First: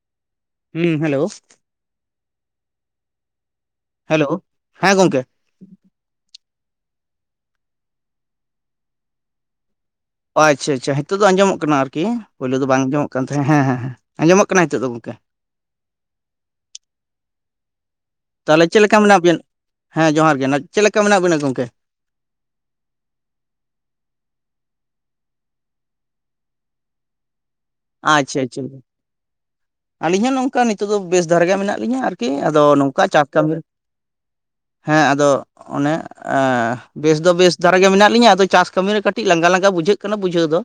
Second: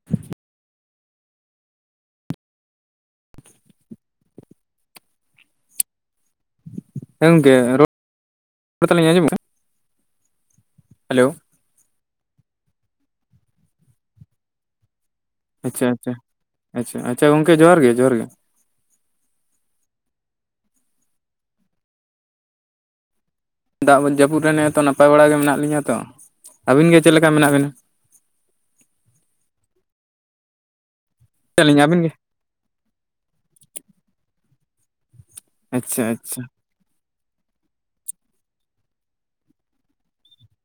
[inaudible] ᱦᱩᱸ hello. Hello ᱦᱮᱸ ᱜᱚᱢᱠᱮ᱾ ᱦᱮᱸ ᱜᱚᱝᱠᱮ ᱨᱚᱲ ᱛᱟᱞᱤᱧ [unintelligible] ᱚ ᱟᱪᱪᱷᱟ ᱟᱪᱪᱷᱟ ᱦᱤᱛᱳᱜ ᱫᱚ ᱦᱮᱞᱳ ᱟᱸᱡᱚᱢᱚᱜ ᱠᱟᱱᱟ ᱟᱨᱠᱤ, ᱯᱳᱭᱞᱳ ᱫᱚ ᱵᱟᱝ ᱟᱸᱡᱚᱢᱚᱜ ᱠᱟᱱ ᱛᱟᱦᱮᱸᱜ ᱦᱮᱸ ᱦᱮᱸ ᱦᱮᱸ ᱟᱸᱡᱚᱢᱚᱜ ᱠᱟᱱᱟ ᱦᱤᱛᱚᱜ ᱫᱚ ᱜᱚᱝᱠᱮ᱾ ᱟᱪᱪᱷᱟ ᱟᱪᱪᱷᱟ ᱟᱪᱪᱷᱟ ᱟᱪᱪᱷᱟ ᱜᱚᱝᱠᱮ ᱡᱚᱦᱟᱨ ᱜᱮ ᱡᱚᱦᱟᱨ ᱜᱮ᱾ ᱛᱟᱦᱚᱞᱮ ᱪᱮᱫ ᱞᱮᱠᱟ ᱢᱮᱱᱟᱜ ᱵᱤᱱ ᱦᱮᱸ ᱡᱚᱦᱟᱨ ᱜᱮ ᱪᱮᱫ ᱞᱮᱠᱟ ᱢᱮᱱᱟᱜ ᱵᱤᱱᱟ ᱜᱚᱝᱠᱮ? ᱫᱟᱜ ᱡᱟᱹᱯᱩᱫ ᱨᱮ ᱱᱮᱛᱚ ᱱᱟᱯᱟᱭ ᱵᱟᱲᱟ ᱜᱮ ᱢᱮᱱᱟᱜ ᱞᱤᱧᱟᱹ ᱛᱚ, ᱟᱹᱵᱤᱱ ᱜᱮ ᱪᱮᱫ ᱞᱮᱠᱟ ᱢᱮᱱᱟᱜ ᱵᱤᱱᱟ? ᱟᱪᱪᱷᱟ ᱟᱪᱪᱷᱟ᱾ ᱟᱹᱞᱤᱧ ᱦᱚᱸ ᱱᱚᱝᱠᱟ ᱱᱤᱛᱚᱜ ᱫᱚ ᱵᱮᱥ ᱫᱷᱟᱨᱟ ᱜᱮ ᱢᱮᱱᱟᱜ ᱟᱹᱞᱤᱧ ᱞᱤᱧᱟ ᱟᱹᱵᱤᱱ ᱜᱮ ᱟᱨᱠᱤ ᱟᱫᱚ ᱱᱚᱝᱠᱟ ᱪᱟᱥ ᱠᱟᱹᱢᱤ ᱦᱮᱸ ᱟᱫᱚ ᱚᱱᱮ ᱟᱪᱪᱷᱟ ᱟᱪᱪᱷᱟ ᱟᱸ ᱵᱮᱥ ᱫᱚ ᱵᱮᱥ ᱫᱷᱟᱨᱟ ᱜᱮ ᱢᱮᱱᱟᱜ ᱞᱤᱧᱟᱹ ᱟᱫᱚ ᱪᱟᱥ ᱠᱟᱹᱢᱤᱴᱤ ᱨᱮ ᱠᱟᱹᱴᱤᱡ ᱞᱟᱸᱜᱟ ᱞᱟᱸᱜᱟ ᱵᱩᱡᱷᱟᱹᱜ ᱠᱟᱱᱟ ᱵᱩᱡᱷᱟᱹᱣ ᱫᱚ,